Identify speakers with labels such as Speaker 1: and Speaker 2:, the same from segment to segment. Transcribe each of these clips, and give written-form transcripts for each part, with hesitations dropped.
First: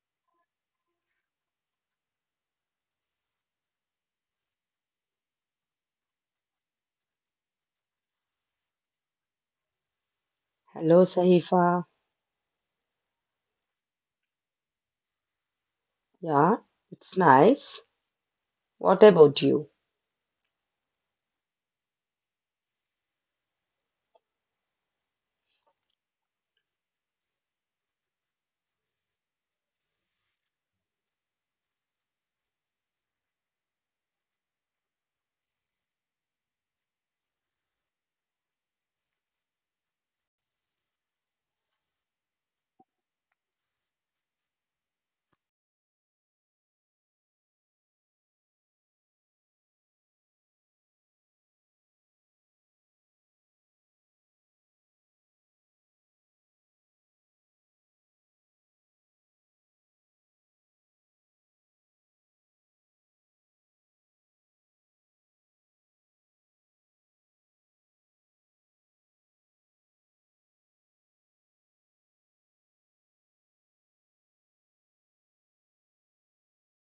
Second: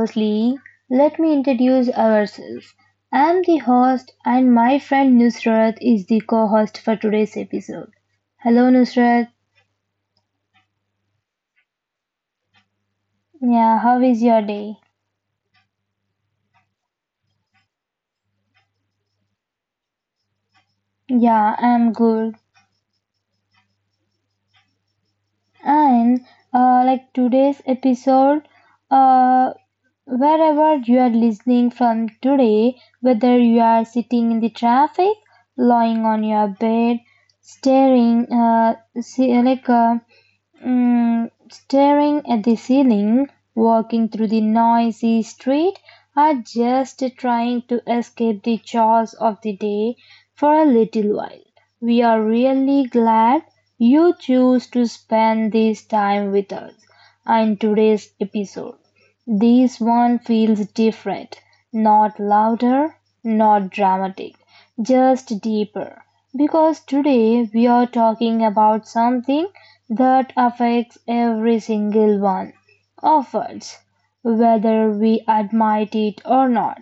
Speaker 1: Firstly, let me introduce ourselves. I'm the host and my friend Nusrat is the co-host for today's episode. Hello Nusrat.
Speaker 2: Hello, Sahifa.
Speaker 1: Yeah, how is your day?
Speaker 2: Yeah, it's nice. What about you?
Speaker 1: Yeah, I'm good. And like today's episode, uh, wherever you are listening from today, whether you are sitting in the traffic, lying on your bed, staring, see, like Mm, staring at the ceiling, walking through the noisy street, or just trying to escape the chores of the day for a little while. We are really glad you choose to spend this time with us in today's episode. This one feels different, not louder, not dramatic, just deeper. Because today we are talking about something that affects every single one of us, whether we admit it or not.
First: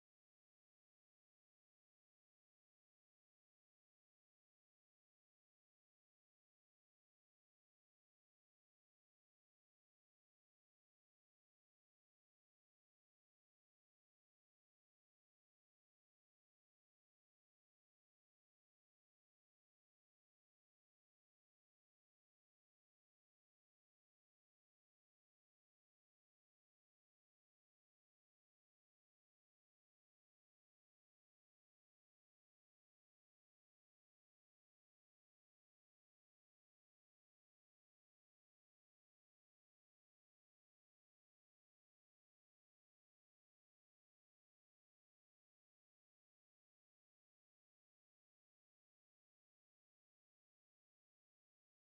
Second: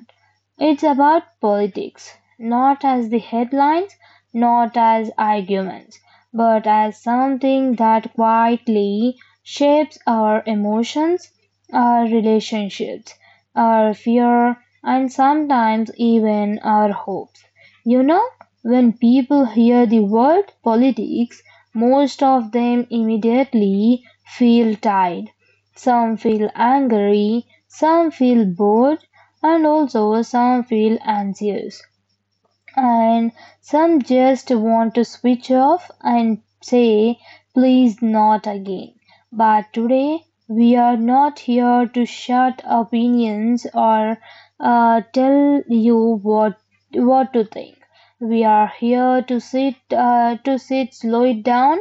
Speaker 1: It's about politics, not as the headlines, not as arguments, but as something that quietly shapes our emotions, our relationships, our fear, and sometimes even our hopes. You know, when people hear the word politics, most of them immediately feel tired, some feel angry, some feel bored, and also some feel anxious. And some just want to switch off and say, please not again. But today, we are not here to shut opinions or tell you what to think. We are here to slow it down,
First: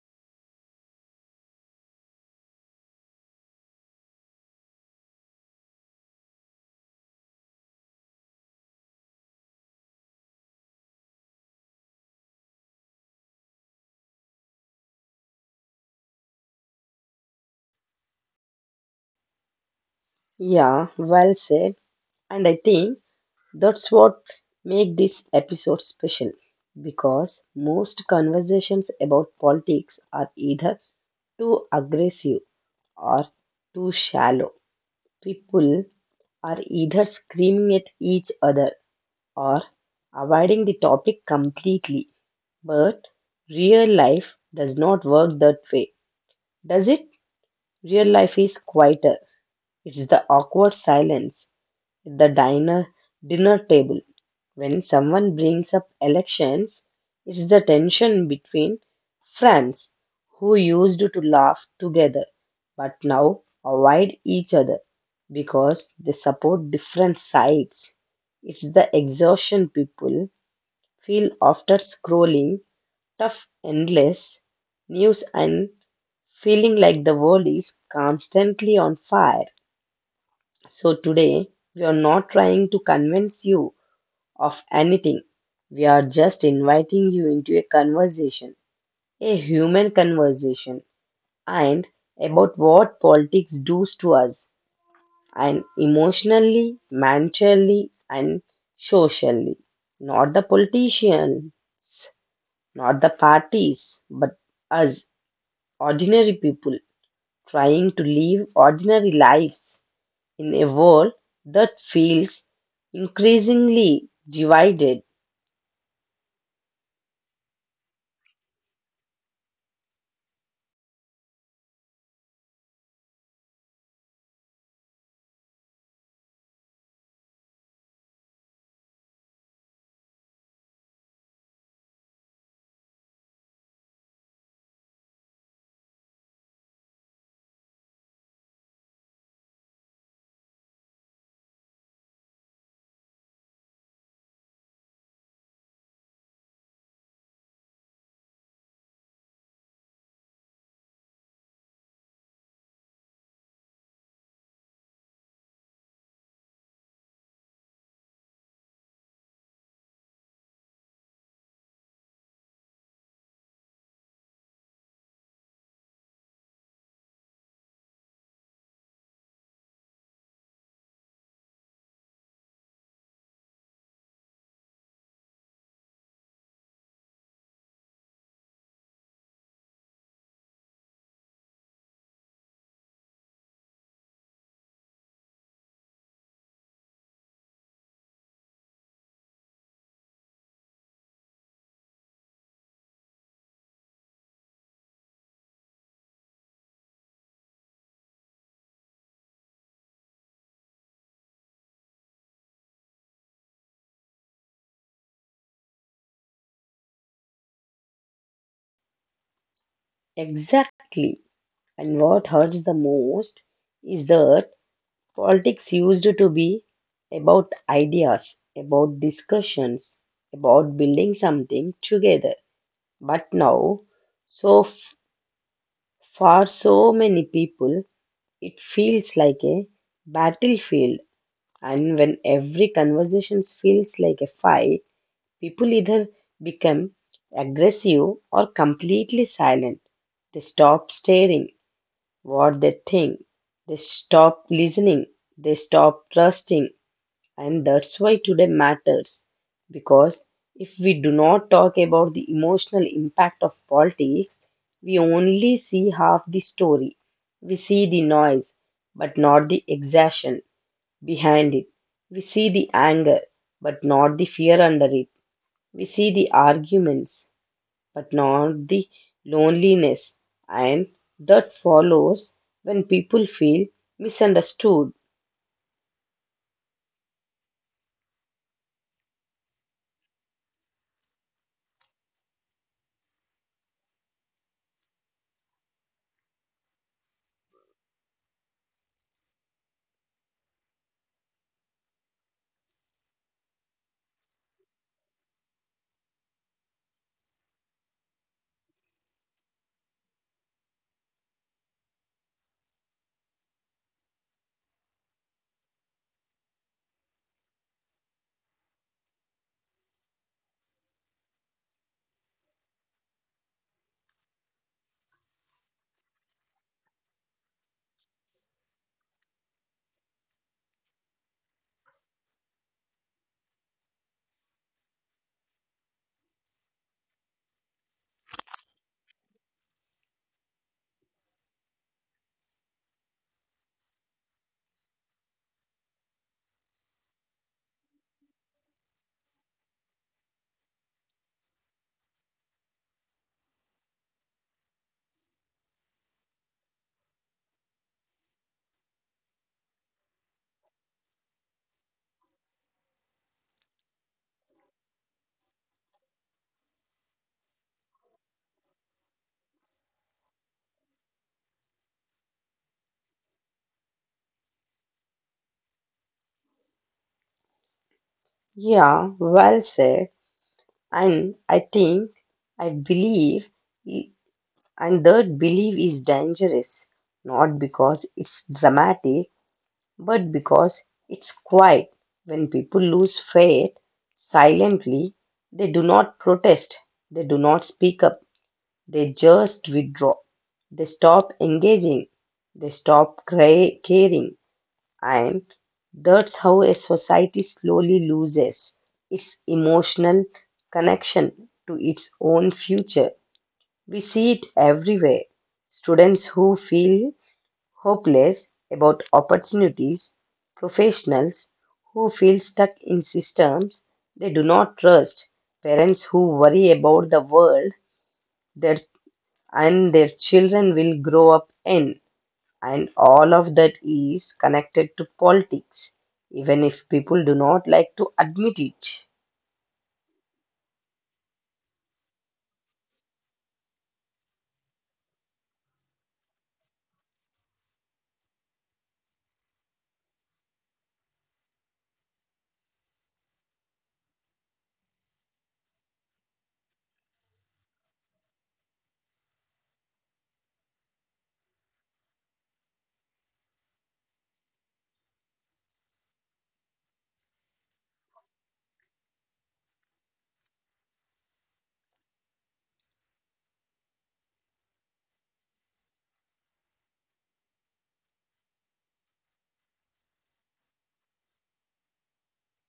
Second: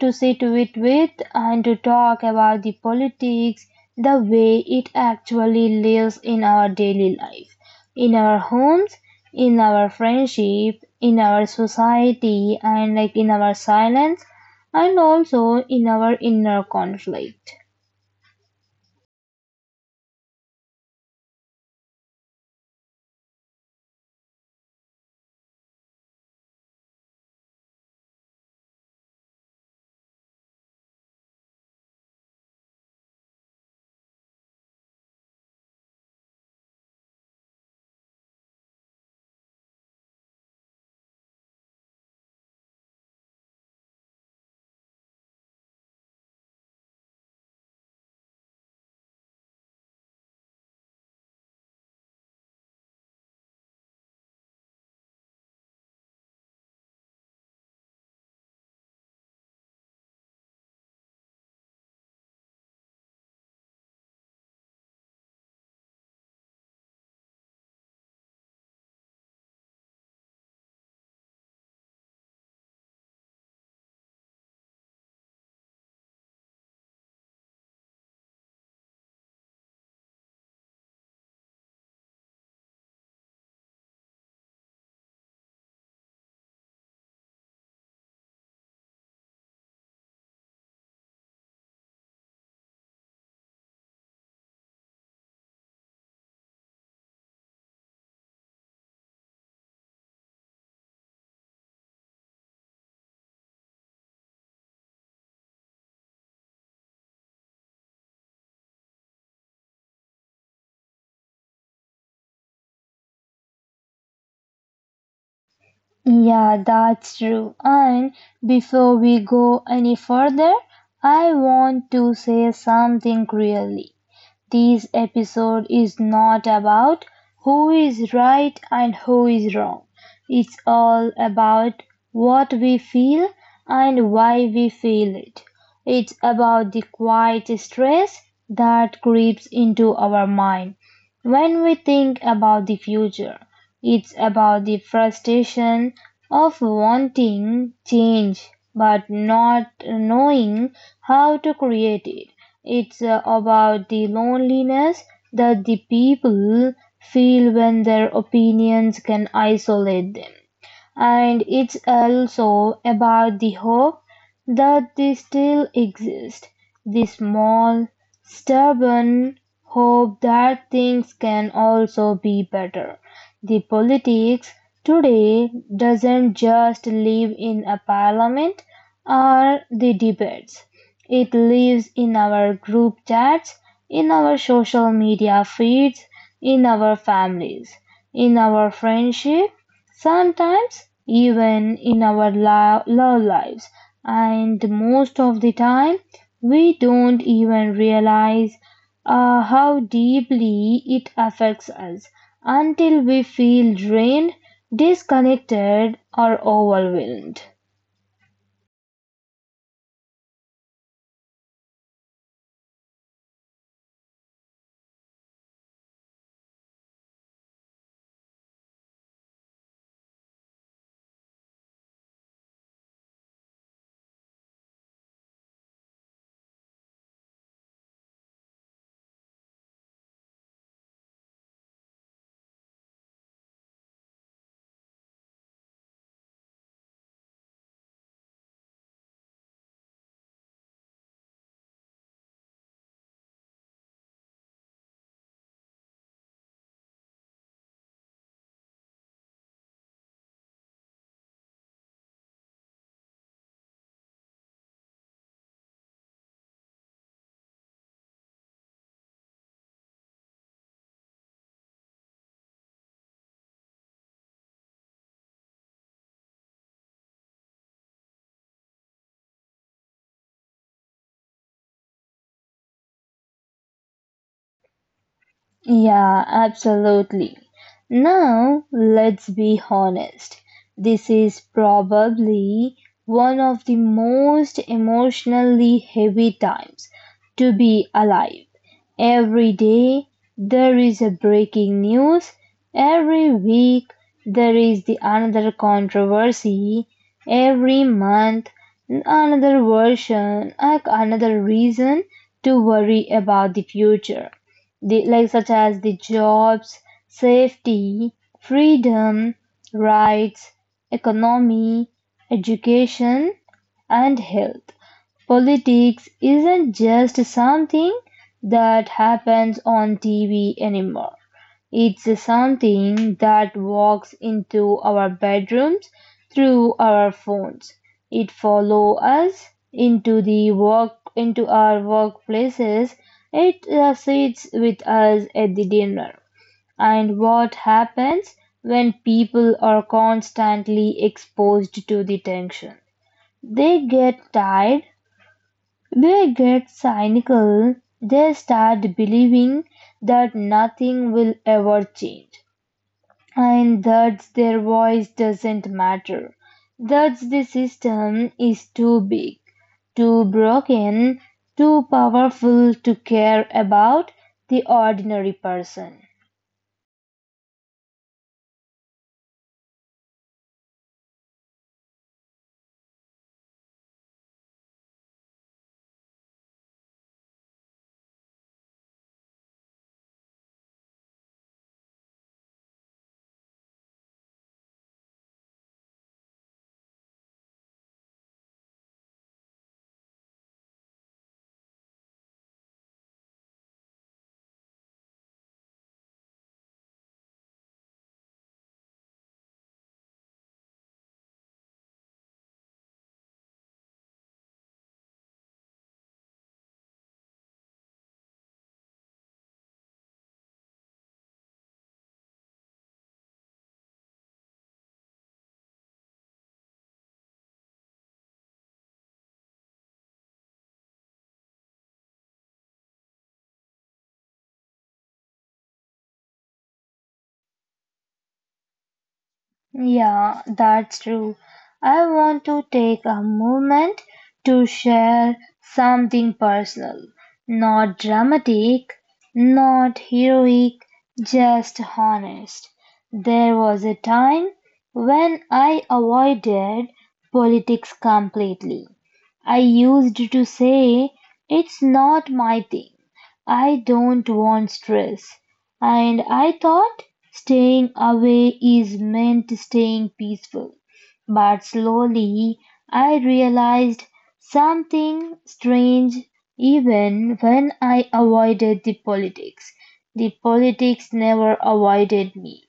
Speaker 1: to sit with and to talk about the politics the way it actually lives in our daily life, in our homes, in our friendship, in our society, and like in our silence, and also in our inner conflict.
Speaker 2: Yeah, well said. And I think that's what make this episode special because most conversations about politics are either too aggressive or too shallow. People are either screaming at each other or avoiding the topic completely. But real life does not work that way, does it? Real life is quieter. It's the awkward silence at the diner dinner table when someone brings up elections. It's the tension between friends who used to laugh together but now avoid each other because they support different sides. It's the exhaustion people feel after scrolling tough endless news and feeling like the world is constantly on fire. So today, we are not trying to convince you of anything. We are just inviting you into a conversation, a human conversation, and about what politics does to us, and emotionally, mentally, and socially. Not the politician, not the parties, but us, ordinary people, trying to live ordinary lives in a world that feels increasingly divided.
Speaker 1: Yeah, that's true. And before we go any further, I want to say something really. This episode is not about who is right and who is wrong. It's all about what we feel and why we feel it. It's about the quiet stress that creeps into our mind when we think about the future. It's about the frustration of wanting change but not knowing how to create it. It's about the loneliness that the people feel when their opinions can isolate them and it's also about the hope that they still exist. The small, stubborn hope that things can also be better. The politics today doesn't just live in a parliament or the debates. It lives in our group chats, in our social media feeds, in our families, in our friendship, sometimes even in our love lives, and most of the time we don't even realize how deeply it affects us until we feel drained, disconnected, or overwhelmed.
Speaker 2: Exactly. And what hurts the most is that politics used to be about ideas, about discussions, about building something together. But now, so f- for so many people, it feels like a battlefield. And when every conversation feels like a fight, people either become aggressive or completely silent. They stop staring what they think. They stop listening. They stop trusting. And that's why today matters. Because if we do not talk about the emotional impact of politics, we only see half the story. We see the noise, but not the exhaustion behind it. We see the anger, but not the fear under it. We see the arguments, but not the loneliness and that follows when people feel misunderstood.
Speaker 1: Yeah, absolutely. Now, let's be honest. This is probably one of the most emotionally heavy times to be alive. Every day there is a breaking news. Every week there is the another controversy. Every month another version, like another reason to worry about the future the, like such as the jobs, safety, freedom, rights, economy, education, and health. Politics isn't just something that happens on TV anymore. It's something that walks into our bedrooms through our phones. It follows us into the work into our workplaces. It sits with us at the dinner. And what happens when people are constantly exposed to the tension? They get tired, they get cynical, they start believing that nothing will ever change and thus their voice doesn't matter. Thus the system is too big, too broken, too powerful to care about the ordinary person.
Speaker 2: Yeah, well said. And I think I believe, I- and that belief is dangerous, not because it's dramatic, but because it's quiet. When people lose faith silently, they do not protest, they do not speak up. They just withdraw. They stop engaging. They stop caring. And that's how a society slowly loses its emotional connection to its own future. We see it everywhere. Students who feel hopeless about opportunities, professionals who feel stuck in systems they do not trust, parents who worry about the world their their children will grow up in. And all of that is connected to politics, even if people do not like to admit it.
Speaker 1: Yeah, that's true. I want to take a moment to share something personal. Not dramatic, not heroic, just honest. There was a time when I avoided politics completely. I used to say, it's not my thing. I don't want stress. And I thought staying away is meant staying peaceful. But slowly I realized something strange even when I avoided the politics. The politics never avoided me.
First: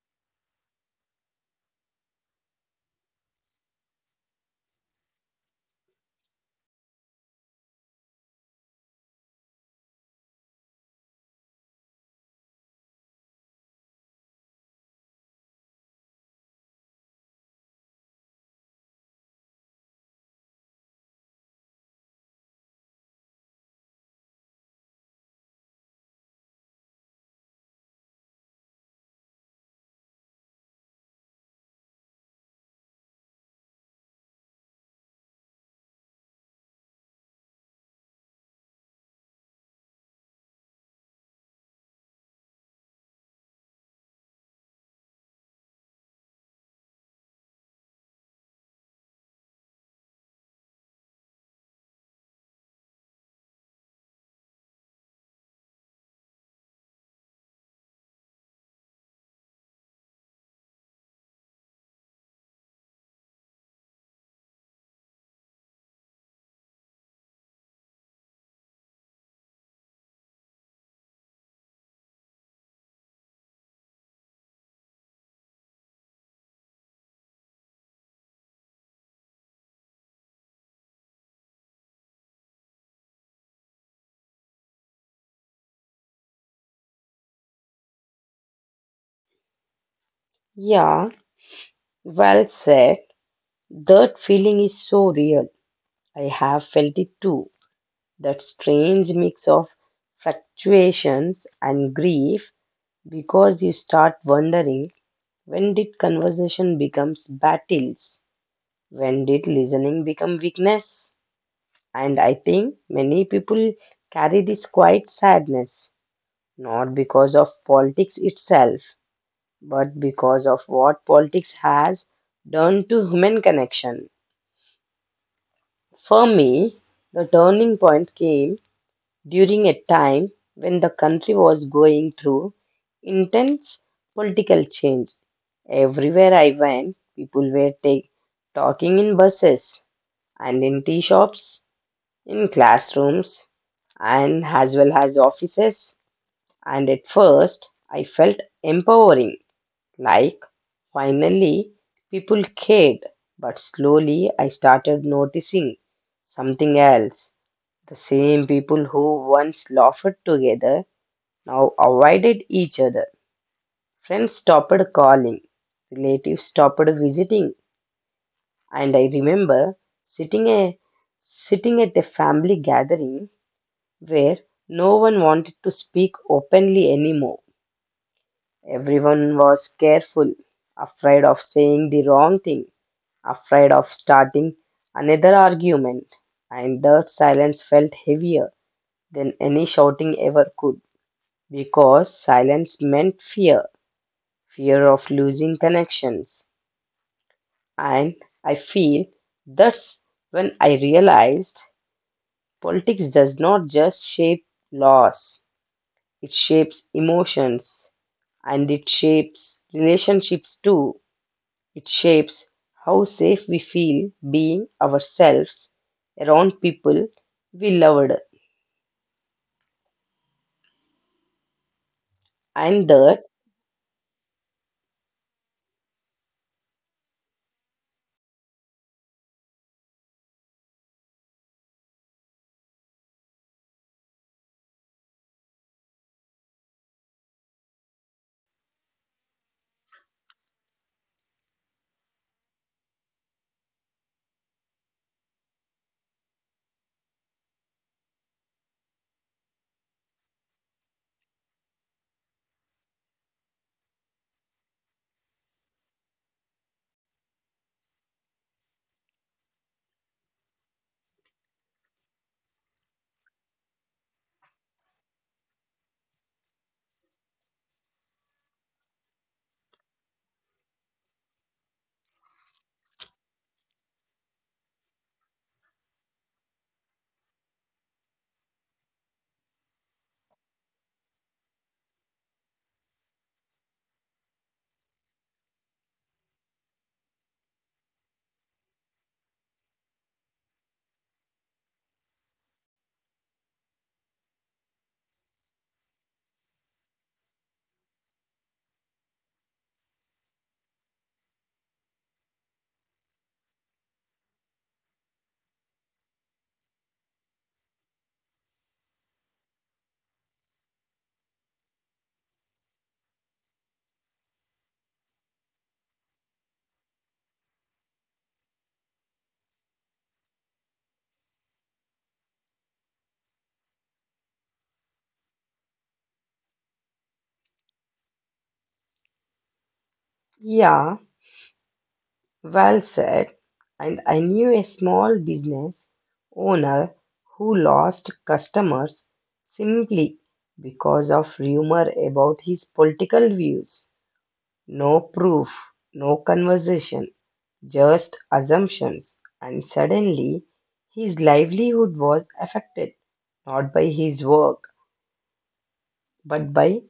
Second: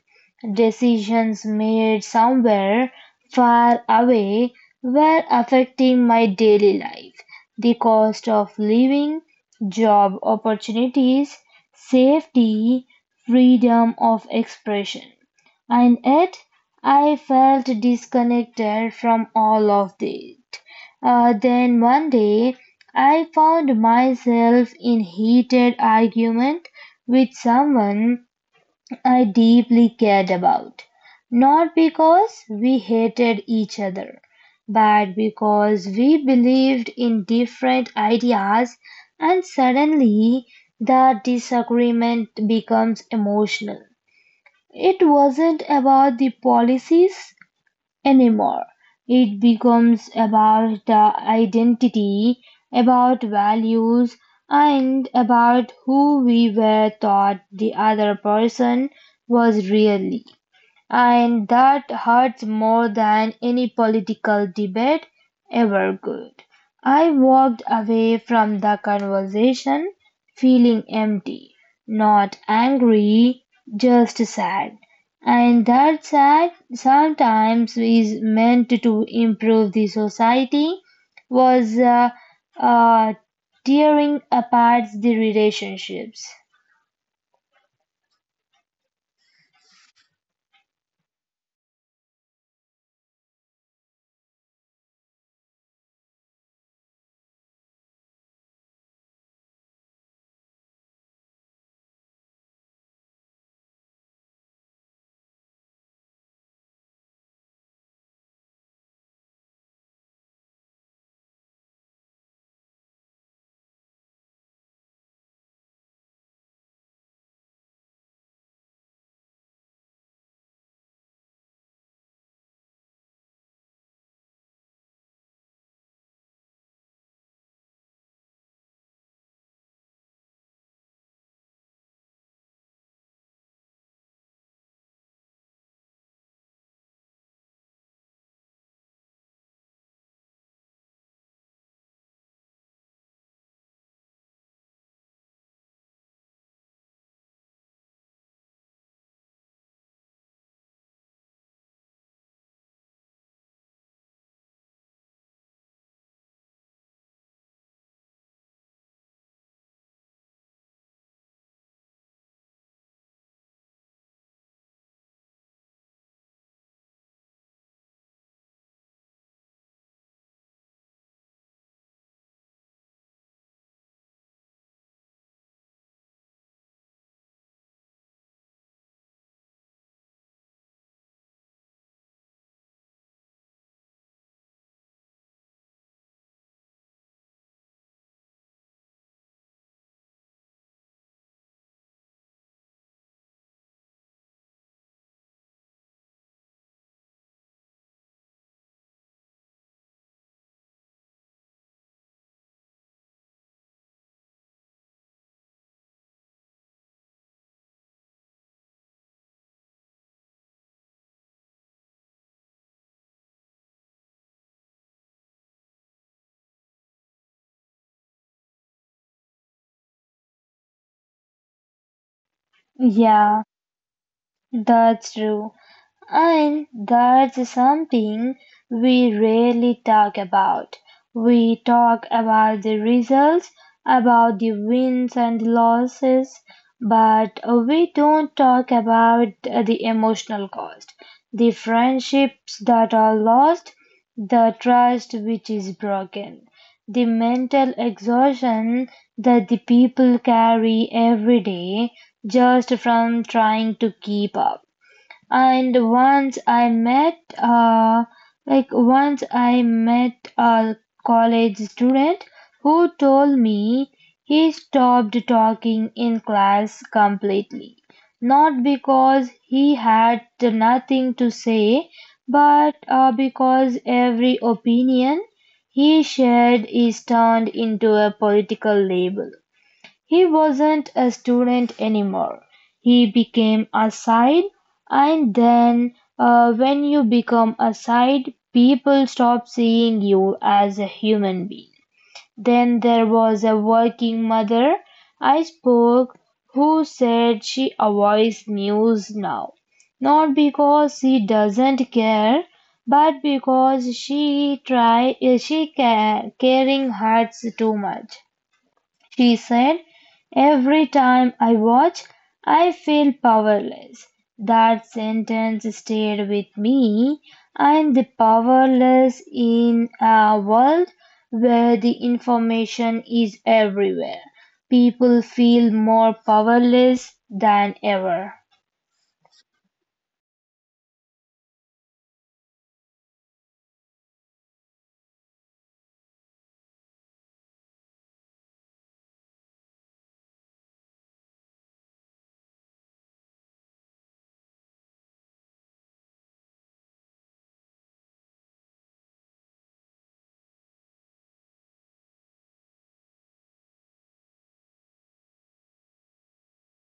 Speaker 1: Decisions made somewhere far away were affecting my daily life. The cost of living, job opportunities, safety, freedom of expression. And yet, I felt disconnected from all of it. Then one day, I found myself in heated argument with someone I deeply cared about, not because we hated each other, but because we believed in different ideas, and suddenly the disagreement becomes emotional. It wasn't about the policies, anymore. It becomes about the identity, about values, and about who we were thought the other person was really. And that hurts more than any political debate ever could. I walked away from the conversation feeling empty, not angry, just sad. And that sad sometimes is meant to improve the society was uh, tearing apart the relationships.
Speaker 2: Yeah, well said. That feeling is so real. I have felt it too. That strange mix of fluctuations and grief, because you start wondering, when did conversation becomes battles? When did listening become weakness? And I think many people carry this quiet sadness, not because of politics itself, but because of what politics has done to human connection. For me, the turning point came during a time when the country was going through intense political change. Everywhere I went, people were talking in buses and in tea shops, in classrooms and as well as offices. And at first, I felt empowering, like finally people cared. But slowly, I started noticing something else. The same people who once laughed together now avoided each other. Friends stopped calling, relatives stopped visiting, and I remember sitting a sitting at a family gathering where no one wanted to speak openly anymore. Everyone was careful, afraid of saying the wrong thing, afraid of starting another argument, and that silence felt heavier than any shouting ever could, because silence meant fear, fear of losing connections. And I feel that's when I realized politics does not just shape laws, it shapes emotions, and it shapes relationships too. It shapes how safe we feel being ourselves around people we loved. And that,
Speaker 1: Yeah, that's true. And that's something we rarely talk about. We talk about the results, about the wins and losses, but we don't talk about the emotional cost, the friendships that are lost, the trust which is broken, the mental exhaustion that the people carry every day just from trying to keep up and once I met a college student who told me he stopped talking in class completely not because he had nothing to say but because every opinion he shared is turned into a political label he wasn't a student anymore, he became a side, and then when you become a side, people stop seeing you as a human being. Then there was a working mother I spoke who said she avoids news now, not because she doesn't care, but because she try she ca- caring hurts too much. She said, every time I watch, I feel powerless. That sentence stayed with me. I'm the powerless in a world where the information is everywhere. People feel more powerless than ever.
Speaker 2: yeah, well said. And I knew a small business owner who lost customers simply because of rumor about his political views. No proof, no conversation, just assumptions. And suddenly, his livelihood was affected, not by his work but by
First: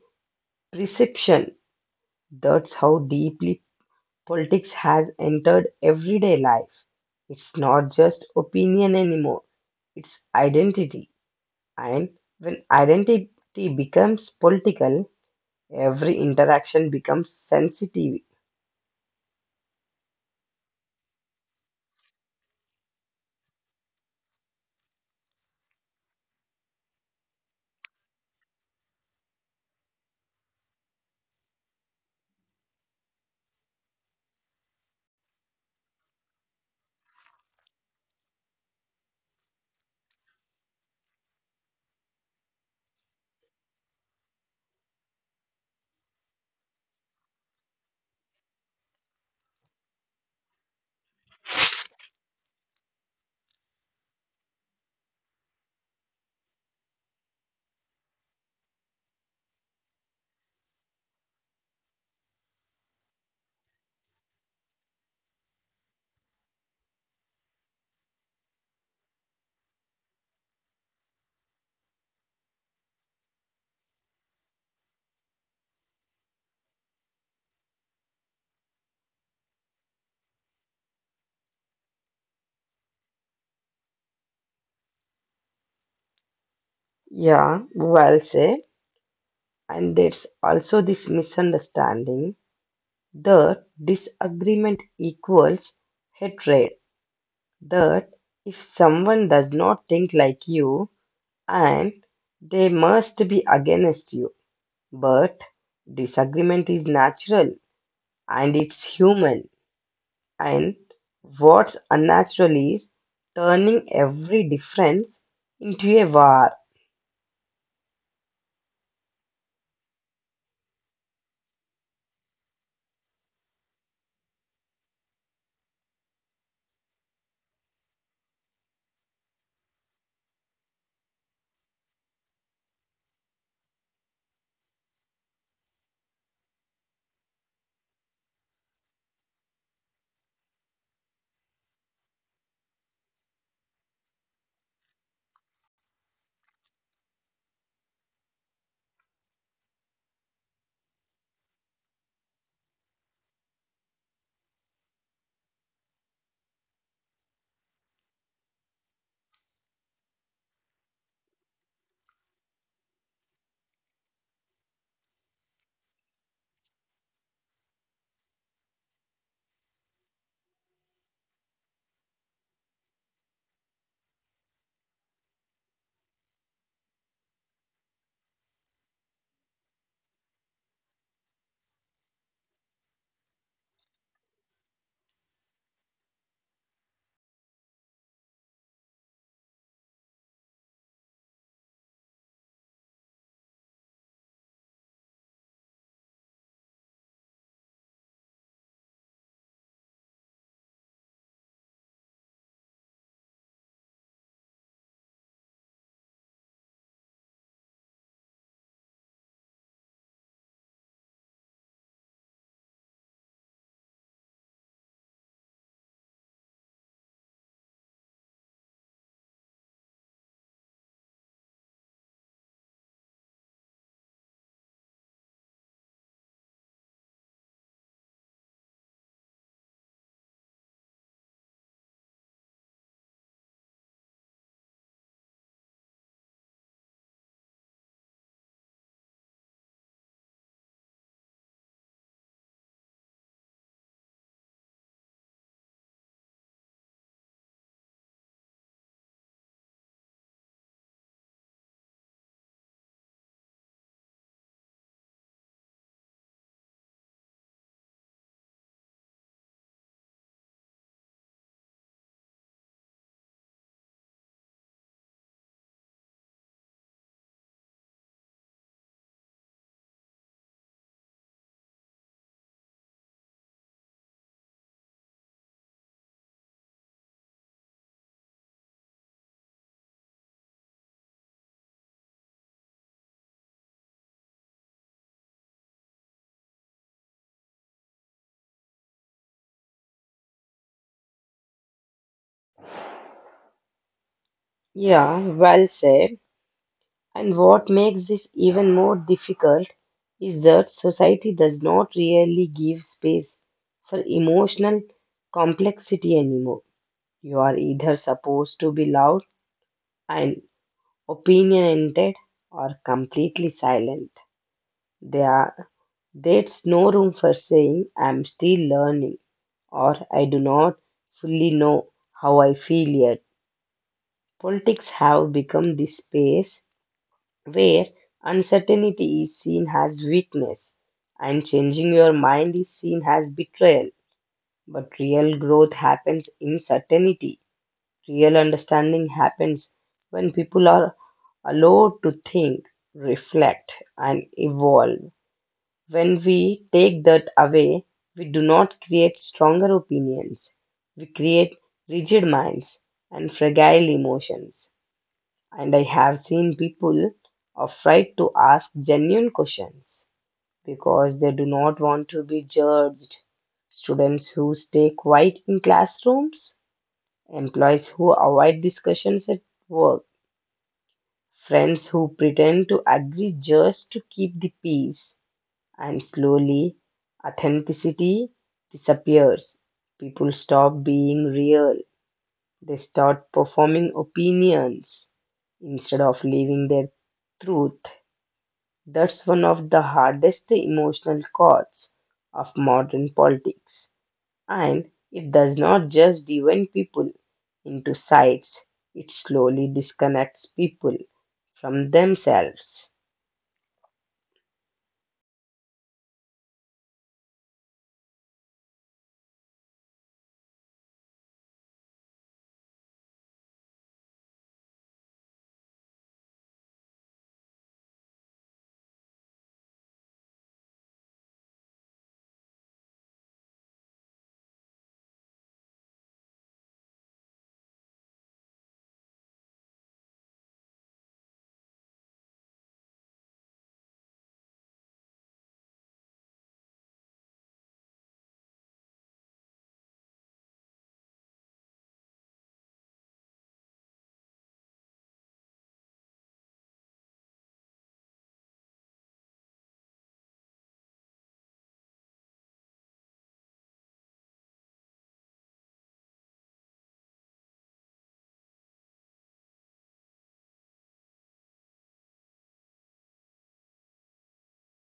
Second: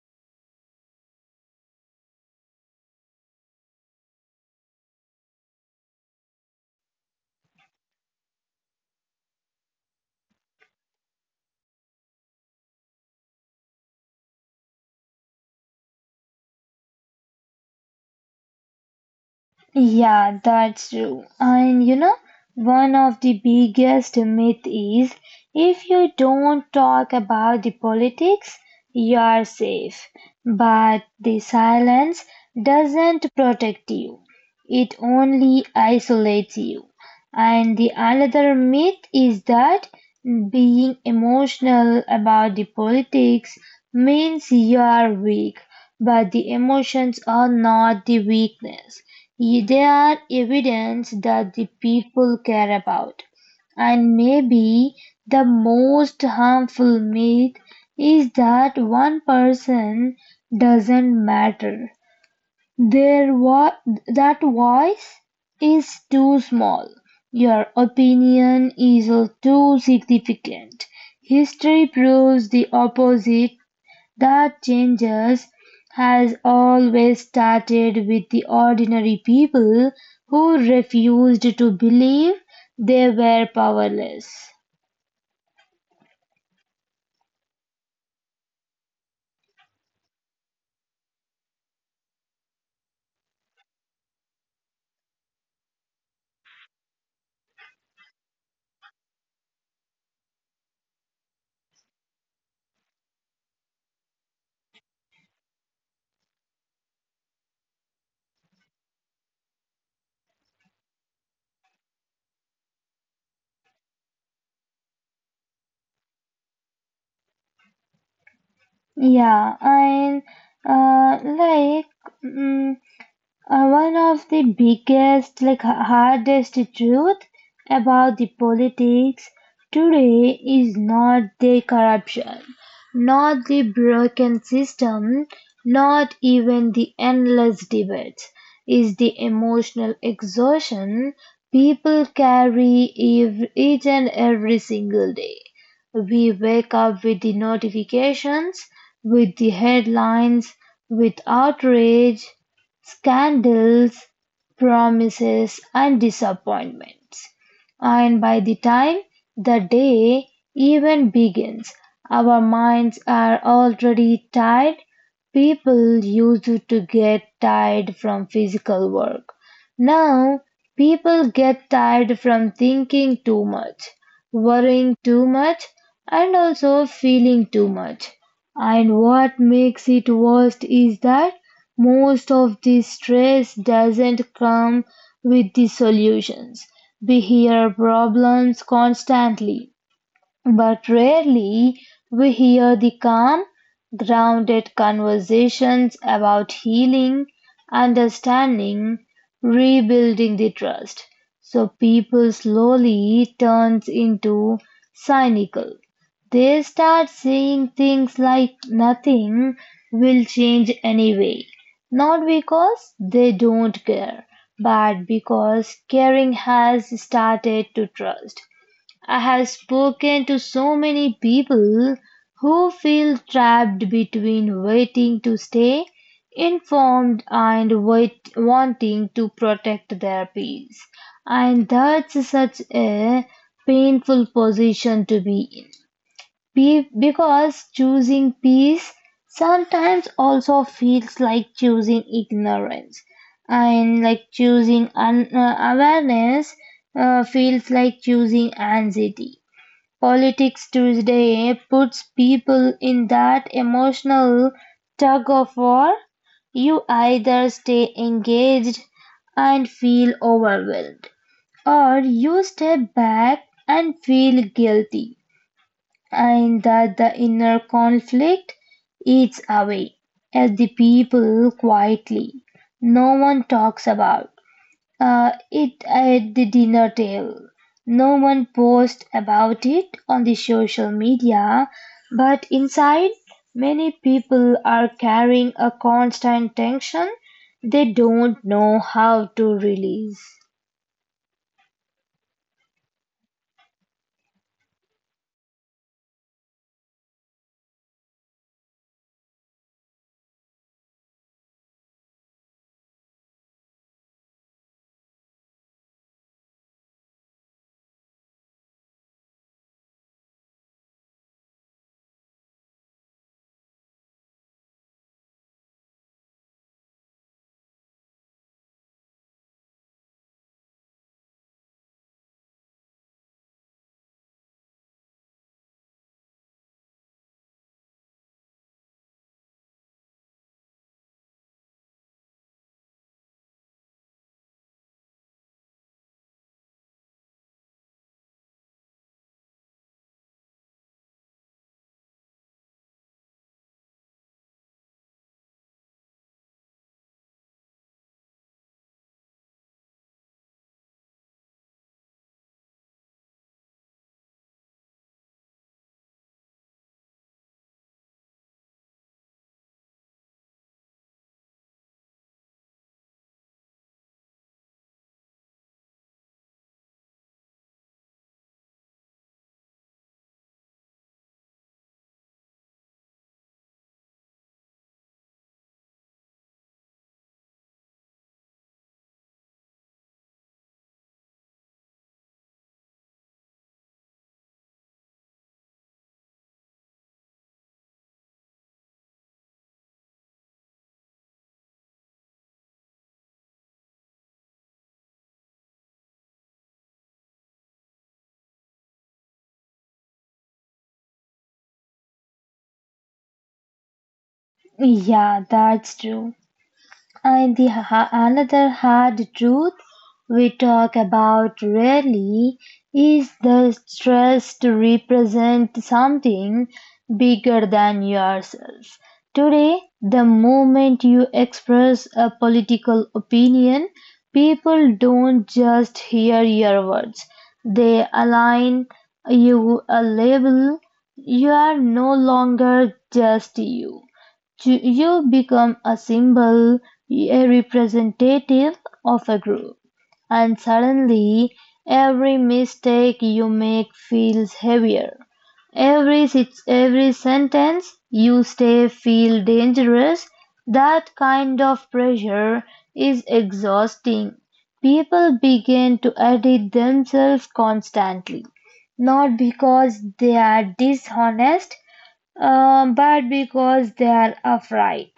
Speaker 2: perception. That's how deeply politics has entered everyday life. It's not just opinion anymore, it's identity. And when identity becomes political, every interaction becomes sensitive.
Speaker 1: Yeah, that's true. And you know, one of the biggest myth is if you don't talk about the politics, you are safe. But the silence doesn't protect you. It only isolates you. And the another myth is that being emotional about the politics means you are weak, but the emotions are not the weakness. They are evidence that the people care about. And maybe the most harmful myth is that one person doesn't matter. Their vo- that voice is too small. Your opinion is too significant. History proves the opposite that changes has always started with the ordinary people who refused to believe they were powerless.
Speaker 2: Yeah, well said. And there's also this misunderstanding that disagreement equals hatred, that if someone does not think like you, and they must be against you. But disagreement is natural and it's human. And what's unnatural is turning every difference into a war.
Speaker 1: Yeah, and uh, like. mm, One of the biggest, hardest truth about the politics today is not the corruption, not the broken system, not even the endless debates, is the emotional exhaustion people carry each and every single day. We wake up with the notifications, with the headlines, with outrage scandals, promises, and disappointments. And by the time the day even begins, our minds are already tired. People used to get tired from physical work. Now, people get tired from thinking too much, worrying too much, and also feeling too much. And what makes it worst is that most of the stress doesn't come with the solutions; we hear problems constantly. But rarely we hear the calm, grounded conversations about healing, understanding, rebuilding the trust. So people slowly turns into cynical. They start saying things like nothing will change anyway. Not because they don't care, but because caring has started to trust. I have spoken to so many people who feel trapped between waiting to stay informed and wanting to protect their peace. And that's such a painful position to be in. Be- because choosing peace sometimes also feels like choosing ignorance. And like choosing awareness feels like choosing anxiety. Politics Tuesday puts people in that emotional tug of war. You either stay engaged and feel overwhelmed, or you step back and feel guilty, and that the inner conflict eats away at the people quietly. No one talks about it at the dinner table. No one posts about it on the social media, but inside, many people are carrying a constant tension they don't know how to release.
Speaker 2: Yeah, well said. And what makes this even more difficult is that society does not really give space for emotional complexity anymore. You are either supposed to be loud and opinionated, or completely silent. There are, there's no room for saying I'm still learning, or I do not fully know how I feel yet. Politics have become this space where uncertainty is seen as weakness and changing your mind is seen as betrayal. But real growth happens in certainty. Real understanding happens when people are allowed to think, reflect, and evolve. When we take that away, we do not create stronger opinions, we create rigid minds and fragile emotions. And I have seen people afraid to ask genuine questions because they do not want to be judged. Students who stay quiet in classrooms, employees who avoid discussions at work, friends who pretend to agree just to keep the peace, and slowly authenticity disappears. People stop being real, they start performing opinions instead of living their truth. That's one of the hardest emotional chords of modern politics. And it does not just divide people into sides, it slowly disconnects people from themselves.
Speaker 1: Yeah, that's true. And the another hard truth we talk about rarely is the stress to represent something bigger than yourself. Today, the moment you express a political opinion, people don't just hear your words, they align you a label. You are no longer just you. You become a symbol, a representative of a group, and suddenly every mistake you make feels heavier. Every sentence you say feel dangerous. That kind of pressure is exhausting. People begin to edit themselves constantly, not because they are dishonest, but because they are afraid.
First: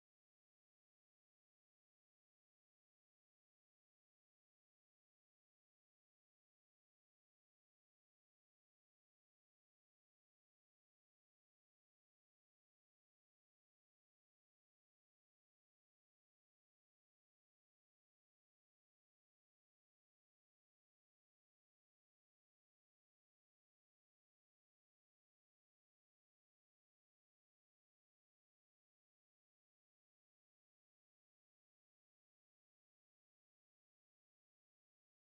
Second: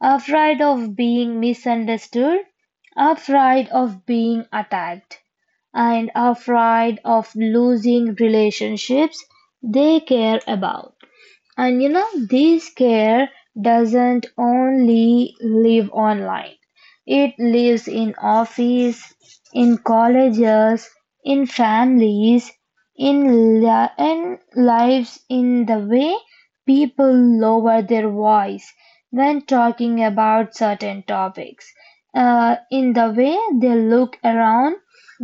Speaker 1: Afraid of being misunderstood, afraid of being attacked, and afraid of losing relationships they care about. And you know, this care doesn't only live online. It lives in office, in colleges, in families, in lives in the way people lower their voice when talking about certain topics, in the way they look around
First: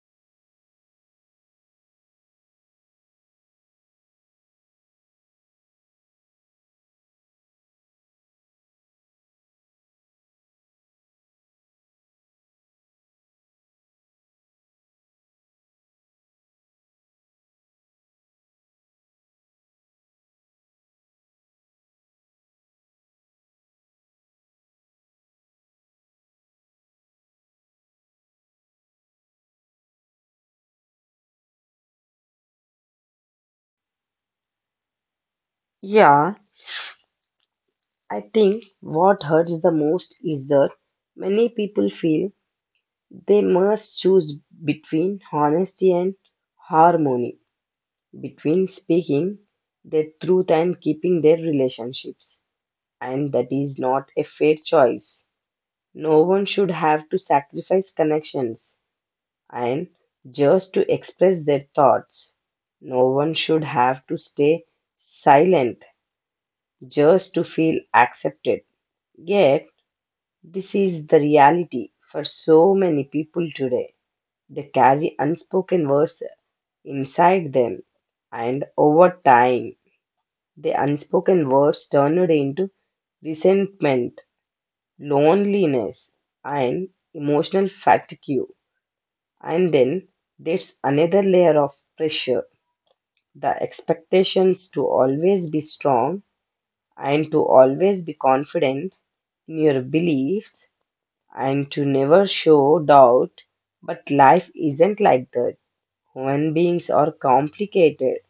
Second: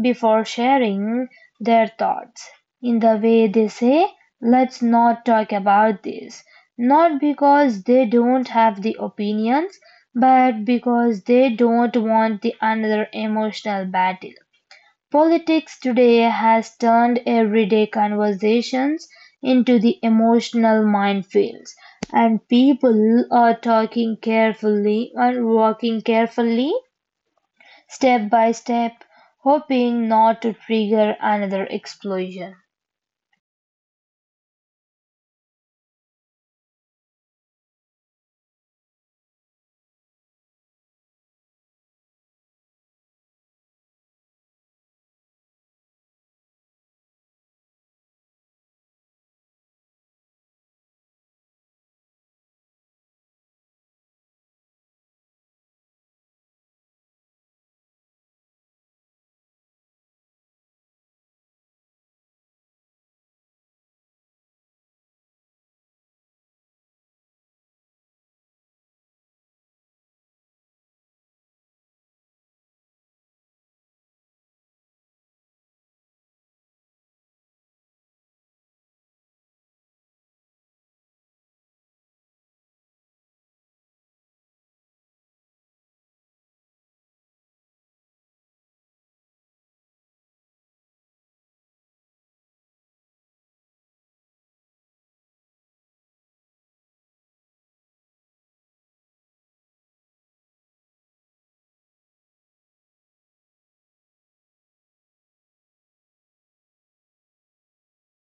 Speaker 1: before sharing their thoughts. In the way they say, let's not talk about this. Not because they don't have the opinions, but because they don't want the another emotional battle. Politics today has turned everyday conversations into the emotional minefields, and people are talking carefully and walking carefully step by step, hoping not to trigger another explosion.
Speaker 2: Yeah, I think what hurts the most is that many people feel they must choose between honesty and harmony, between speaking their truth and keeping their relationships. And that is not a fair choice. No one should have to sacrifice connections and just to express their thoughts. No one should have to stay silent just to feel accepted. Yet, this is the reality for so many people today. They carry unspoken words inside them, and over time, the unspoken words turned into resentment, loneliness, and emotional fatigue. And then there's another layer of pressure, the expectations to always be strong, and to always be confident in your beliefs, and to never show doubt. But life isn't like that. Human beings are complicated.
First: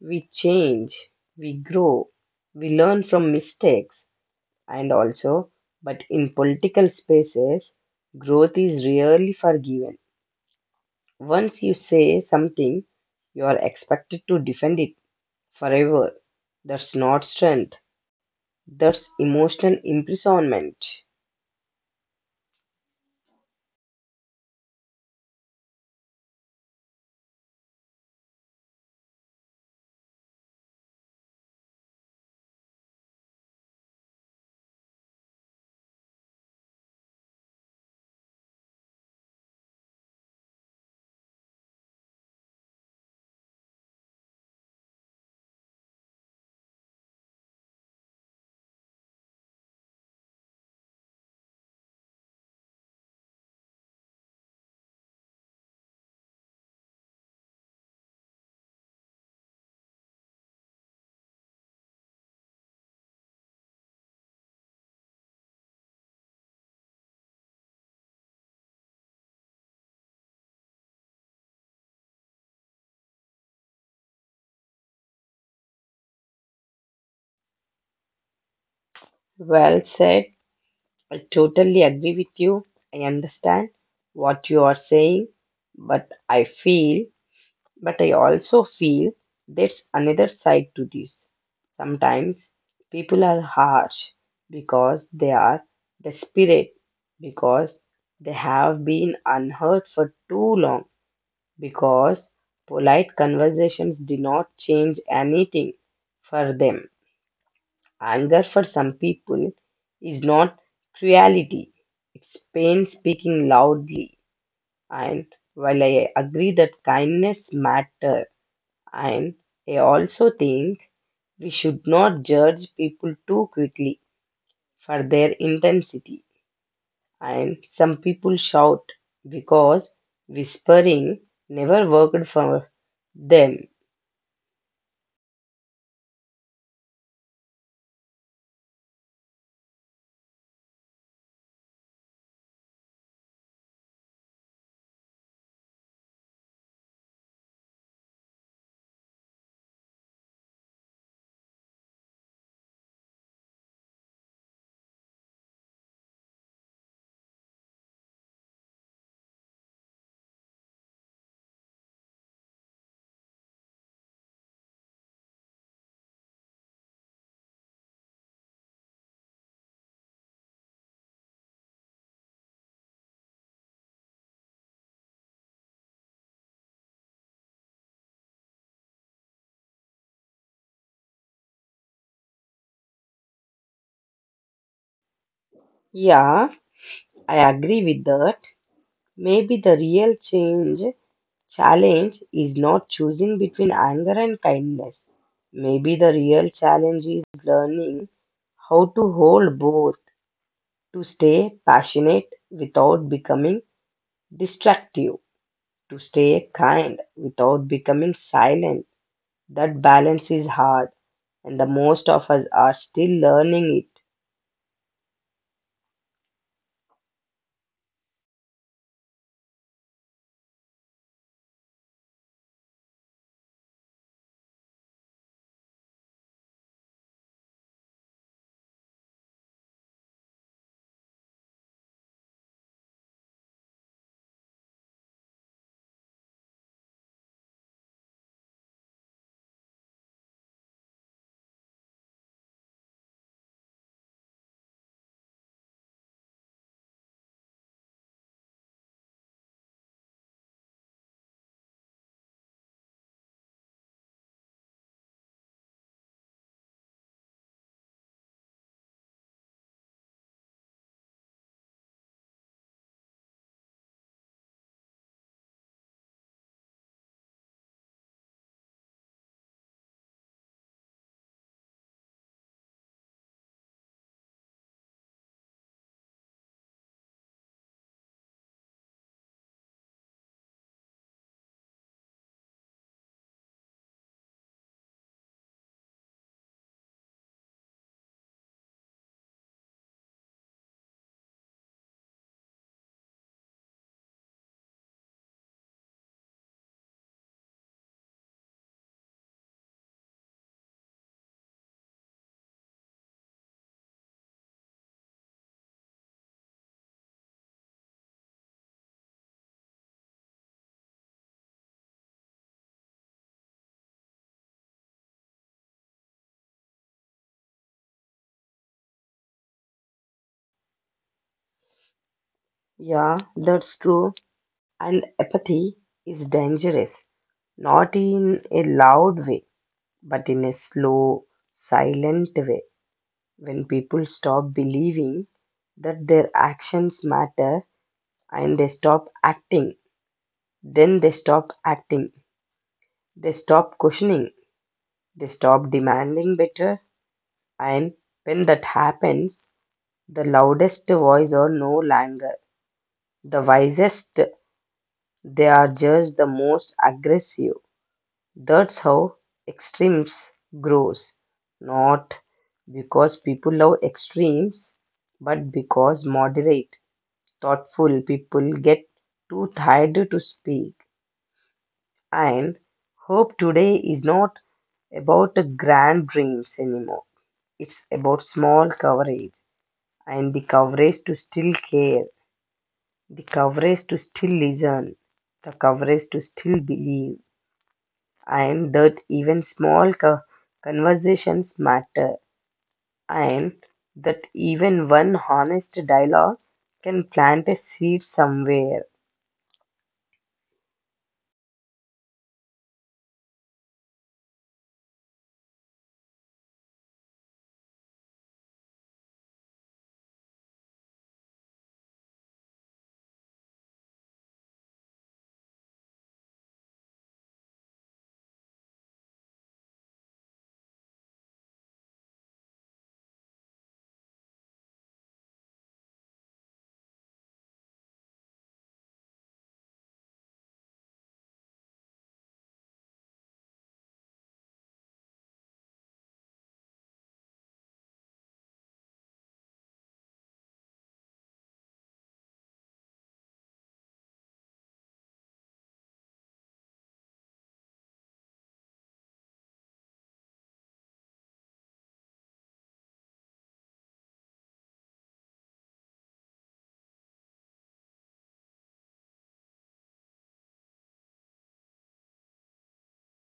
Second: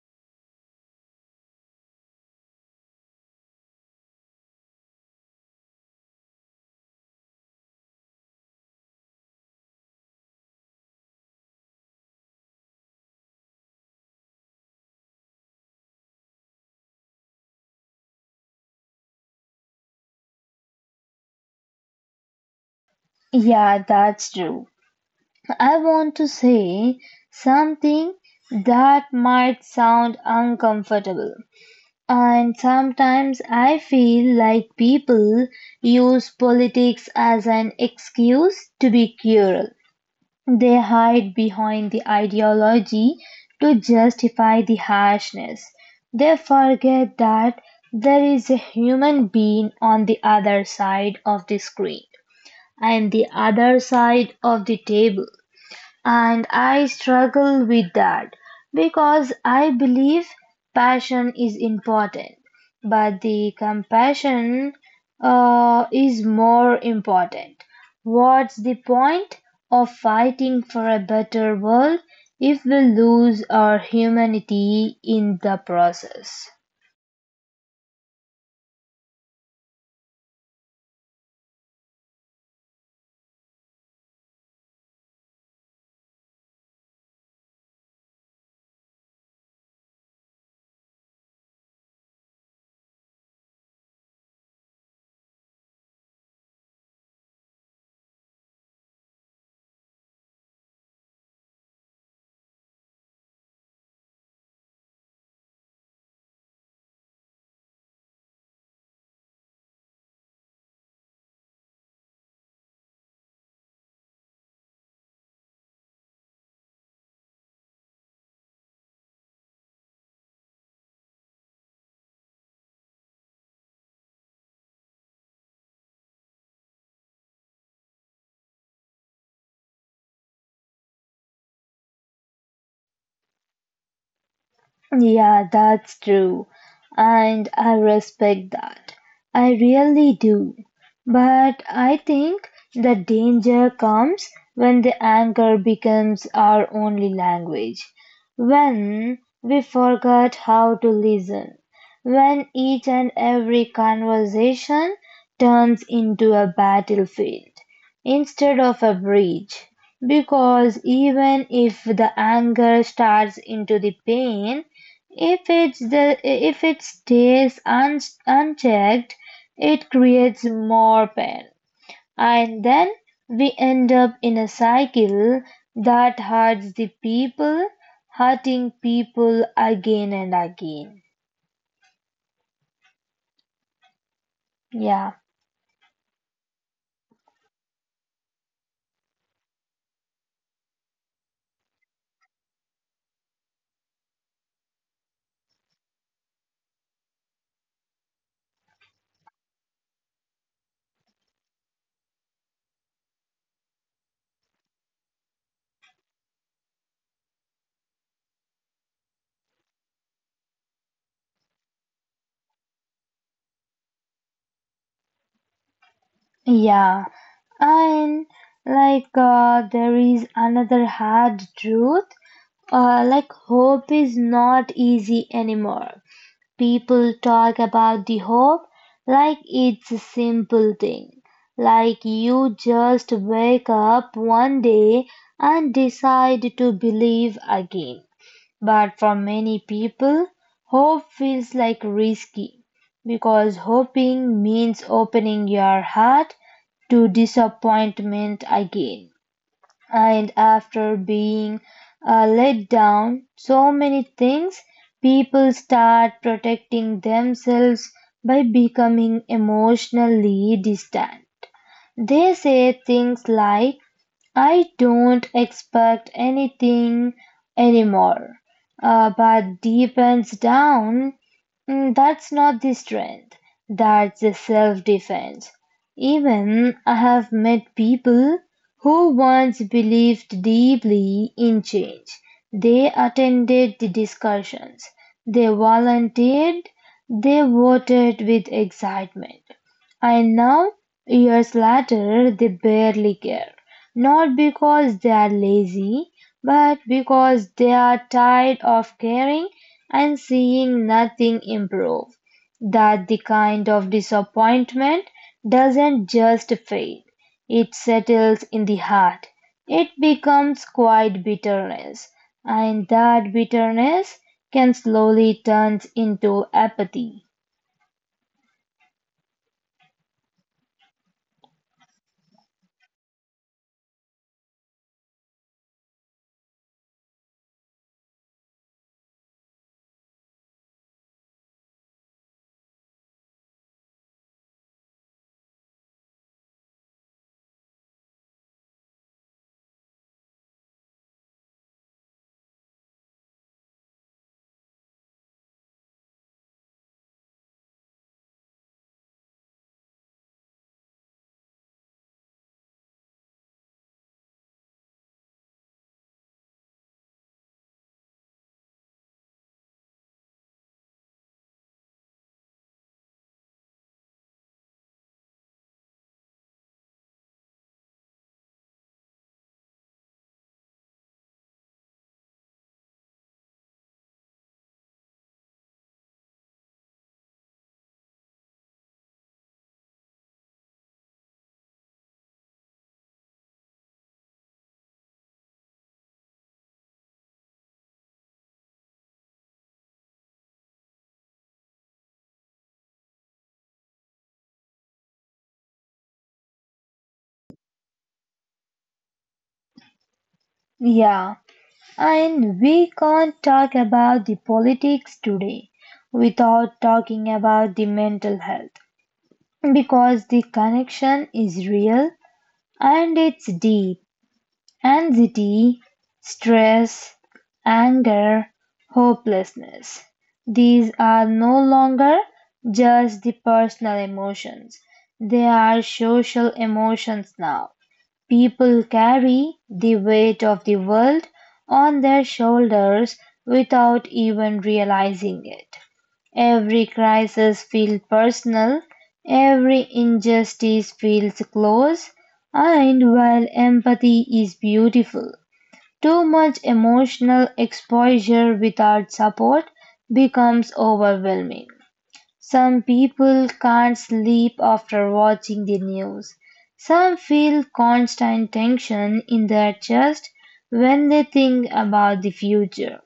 Speaker 2: We change, we grow, we learn from mistakes, and also, but in political spaces, growth is rarely forgiven. Once you say something, you are expected to defend it forever. That's not strength, that's emotional imprisonment.
Speaker 1: Yeah, that's true. I want to say something that might sound uncomfortable. And sometimes I feel like people use politics as an excuse to be cruel. They hide behind the ideology to justify the harshness. They forget that there is a human being on the other side of the screen and the other side of the table and I struggle with that because I believe passion is important, but the compassion is more important. What's the point of fighting for a better world if we lose our humanity in the process?
Speaker 2: Well said. I totally agree with you. I understand what you are saying, but I feel but I also feel there's another side to this. Sometimes people are harsh because they are desperate, because they have been unheard for too long, because polite conversations do not change anything for them. Anger for some people is not cruelty, it's pain speaking loudly. And while I agree that kindness matters, and I also think we should not judge people too quickly for their intensity. And some people shout because whispering never worked for them.
Speaker 1: Yeah, that's true. And I respect that. I really do. But I think the danger comes when the anger becomes our only language. When we forget how to listen. When each and every conversation turns into a battlefield instead of a bridge. Because even if the anger starts into the pain, if it stays unchecked, it creates more pain, and then we end up in a cycle that hurts the people, hurting people again and again. Yeah,
Speaker 2: Yeah, I agree with that. Maybe the real change challenge is not choosing between anger and kindness. Maybe the real challenge is learning how to hold both, to stay passionate without becoming distract you, to stay kind without becoming silent. That balance is hard, and the most of us are still learning it.
Speaker 1: yeah, and there is another hard truth. Like hope is not easy anymore. People talk about the hope like it's a simple thing, like you just wake up one day and decide to believe again. But for many people, hope feels like risky because hoping means opening your heart to disappointment again. And after being let down so many things, people start protecting themselves by becoming emotionally distant. They say things like, I don't expect anything anymore. But deep and down, that's not the strength. That's the self defense. Even I have met people who once believed deeply in change. They attended the discussions, they volunteered, they voted with excitement. And now, years later, they barely care. Not because they are lazy, but because they are tired of caring and seeing nothing improve. That the kind of disappointment doesn't just fade, it settles in the heart. It becomes quiet bitterness, and that bitterness can slowly turn into apathy.
Speaker 2: Yeah, that's true. And apathy is dangerous, not in a loud way, but in a slow, silent way. When people stop believing that their actions matter and they stop acting, then they stop acting, they stop questioning, they stop demanding better. And when that happens, the loudest voice are no longer the wisest, they are just the most aggressive. That's how extremes grows. Not because people love extremes, but because moderate, thoughtful people get too tired to speak. And hope today is not about the grand dreams anymore. It's about small coverage, and the coverage to still care, the coverage to still listen, the coverage to still believe, and that even small conversations matter, and that even one honest dialogue can plant a seed somewhere.
Speaker 1: Yeah. And we can't talk about the politics today without talking about the mental health because the connection is real and it's deep. Anxiety, stress, anger, hopelessness. These are no longer just the personal emotions, they are social emotions now. People carry the weight of the world on their shoulders without even realizing it. Every crisis feels personal, every injustice feels close, and while empathy is beautiful, too much emotional exposure without support becomes overwhelming. Some people can't sleep after watching the news. Some feel constant tension in their chest when they think about the future.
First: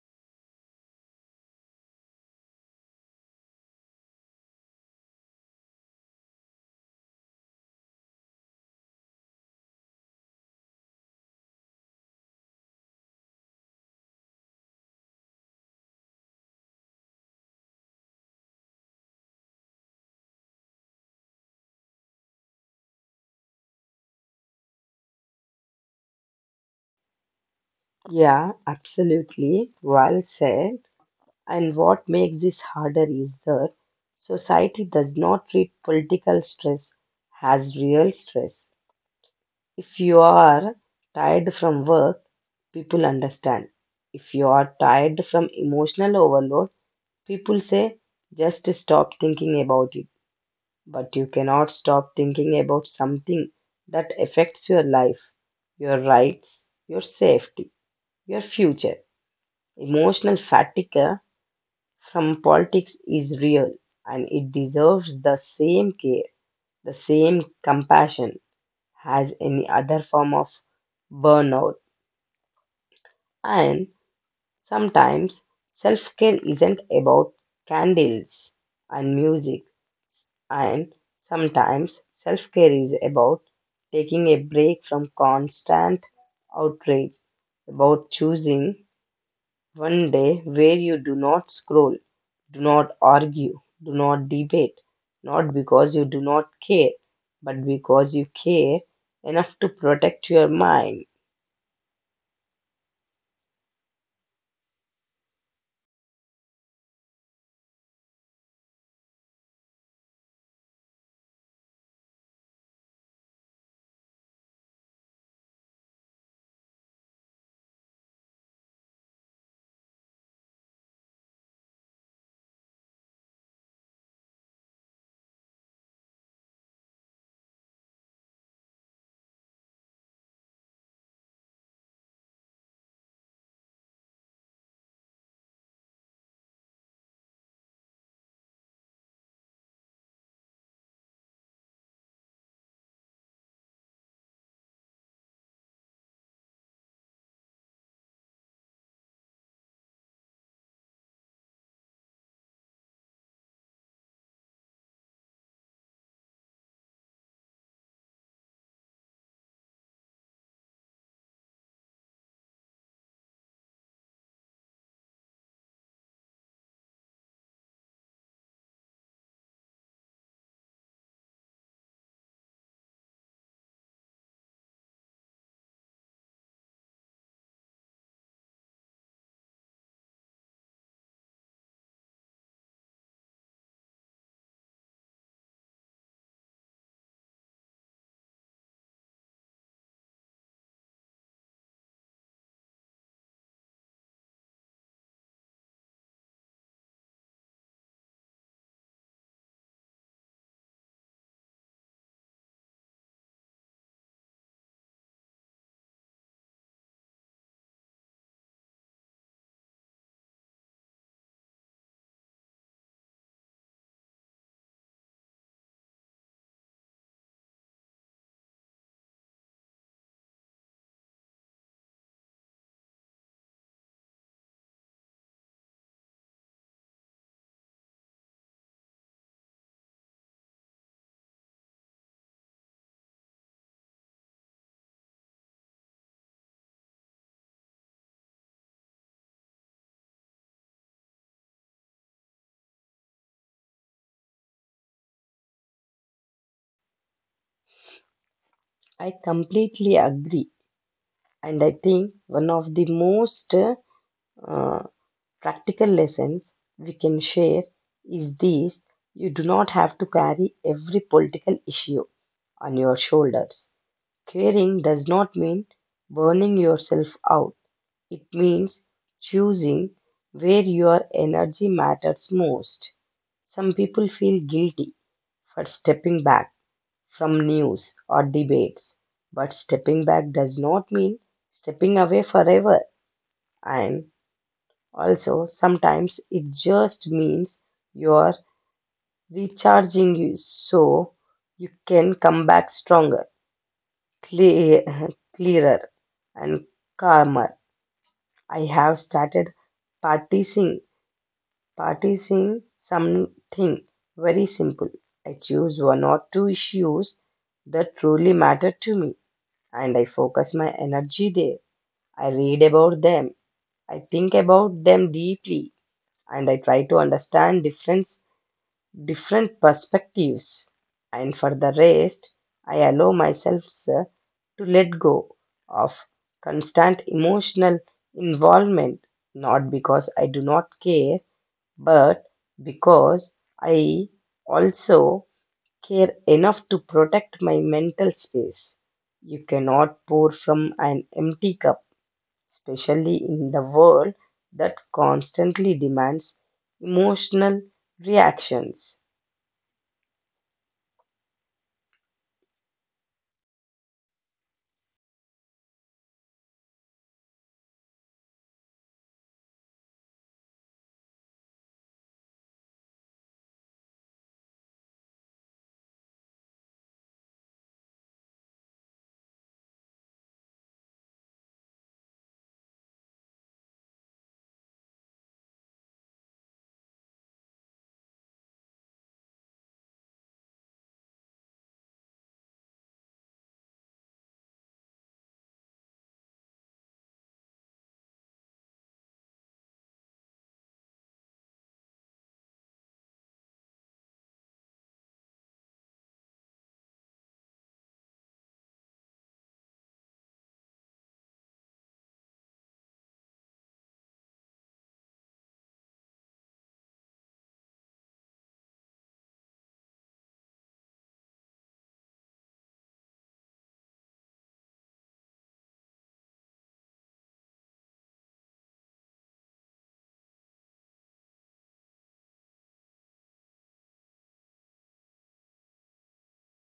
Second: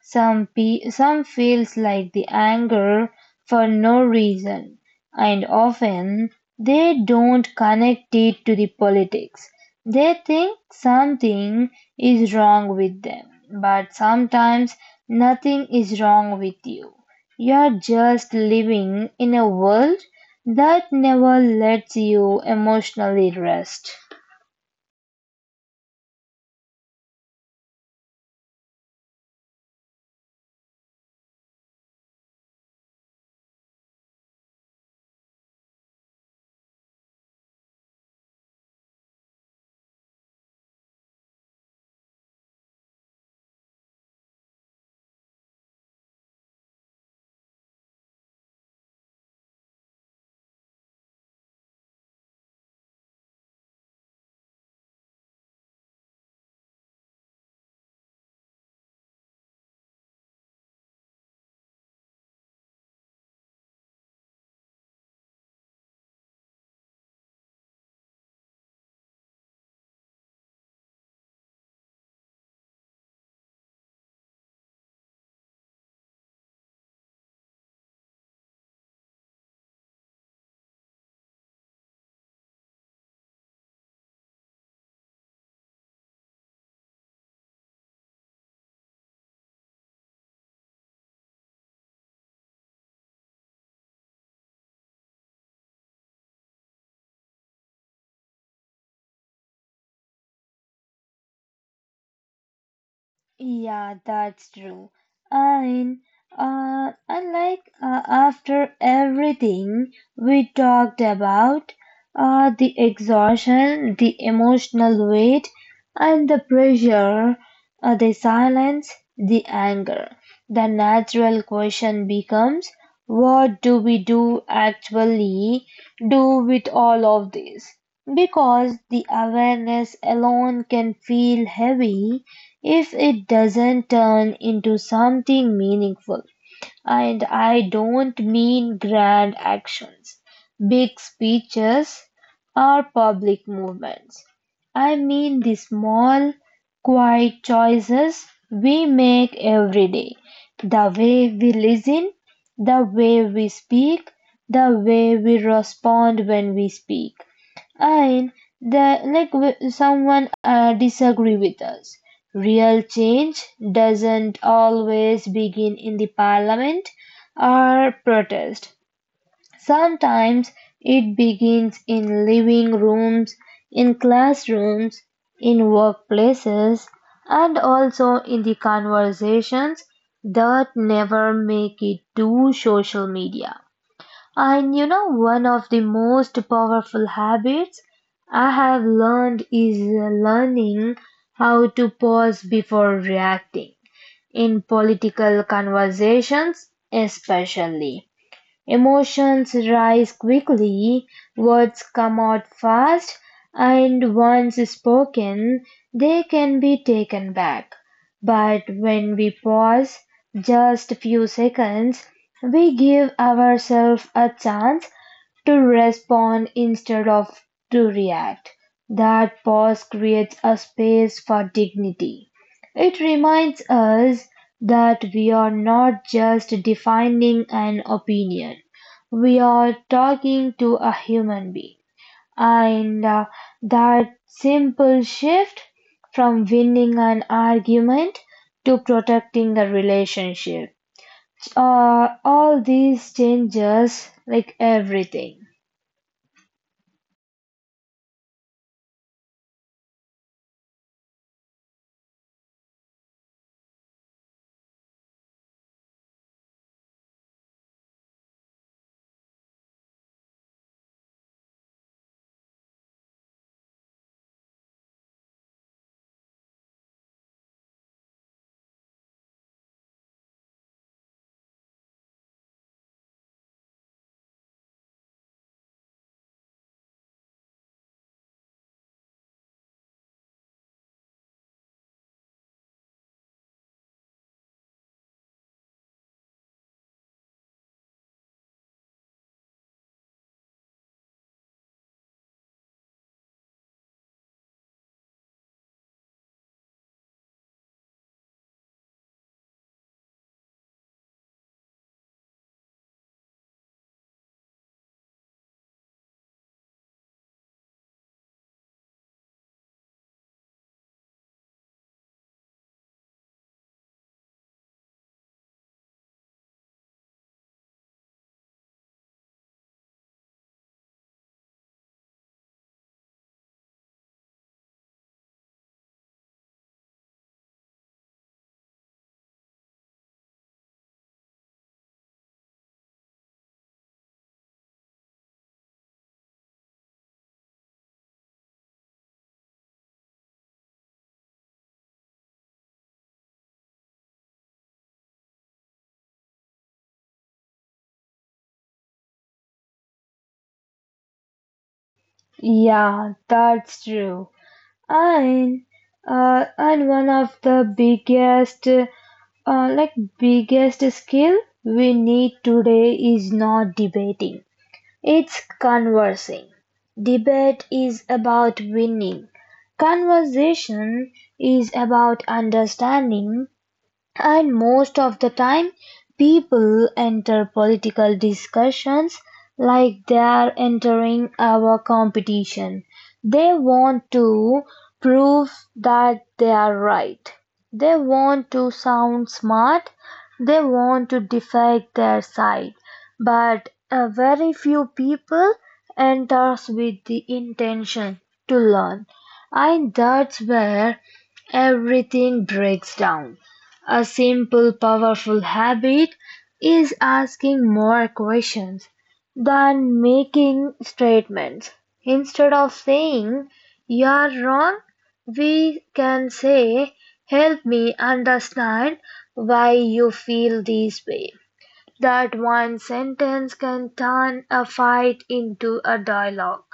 Speaker 1: Some, some feels like the anger for no reason, and often they don't connect it to the politics. They think something is wrong with them, but sometimes nothing is wrong with you. You're just living in a world that never lets you emotionally rest.
Speaker 2: Yeah, absolutely. Well said. And what makes this harder is that society does not treat political stress as real stress. If you are tired from work, people understand. If you are tired from emotional overload, people say just stop thinking about it. But you cannot stop thinking about something that affects your life, your rights, your safety, your future. Emotional fatigue from politics is real, and it deserves the same care, the same compassion as any other form of burnout. And sometimes self care isn't about candles and music, and sometimes self care is about taking a break from constant outrage, about choosing one day where you do not scroll, do not argue, do not debate, not because you do not care, but because you care enough to protect your mind.
Speaker 1: Yeah, that's true. And and after everything we talked about, the exhaustion, the emotional weight, and the pressure, the silence, the anger, the natural question becomes, what do we do actually do with all of this? Because the awareness alone can feel heavy if it doesn't turn into something meaningful and I don't mean grand actions, big speeches, or public movements. I mean the small, quiet choices we make every day. The way we listen, the way we speak, the way we respond when we speak and the someone disagree with us real change doesn't always begin in the parliament or protest sometimes it begins in living rooms, in classrooms, in workplaces, and also in the conversations that never make it to social media. And you know, one of the most powerful habits I have learned is learning how to pause before reacting in political conversations, especially. Emotions rise quickly, words come out fast, and once spoken, they can be taken back. But when we pause just a few seconds, we give ourselves a chance to respond instead of to react. That pause creates a space for dignity. It reminds us that we are not just defining an opinion, we are talking to a human being. And that simple shift from winning an argument to protecting a relationship. All these changes like everything.
Speaker 2: I completely agree, and I think one of the most uh, practical lessons we can share is this: you do not have to carry every political issue on your shoulders. Caring does not mean burning yourself out, it means choosing where your energy matters most. Some people feel guilty for stepping back from news or debates, but stepping back does not mean stepping away forever. And also, sometimes it just means you're recharging you so you can come back stronger, clear, clearer, and calmer. I have started practicing, practicing something very simple. I choose one or two issues that truly matter to me and I focus my energy there. I read about them. I think about them deeply and I try to understand different perspectives. And for the rest, I allow myself sir, to let go of constant emotional involvement, not because I do not care, but because I also care enough to protect my mental space. You cannot pour from an empty cup, especially in the world that constantly demands emotional reactions.
Speaker 1: Yeah, that's true. and and one of the like biggest skill we need today is not debating, it's conversing. Debate is about winning, conversation is about understanding, and most of the time, people enter political discussions like they are entering our competition. They want to prove that they are right. They want to sound smart. They want to defend their side. But very few people enters with the intention to learn. And that's where everything breaks down. A simple, powerful habit is asking more questions than making statements. Instead of saying, you're wrong, we can say, help me understand why you feel this way. That one sentence can turn a fight into a dialogue.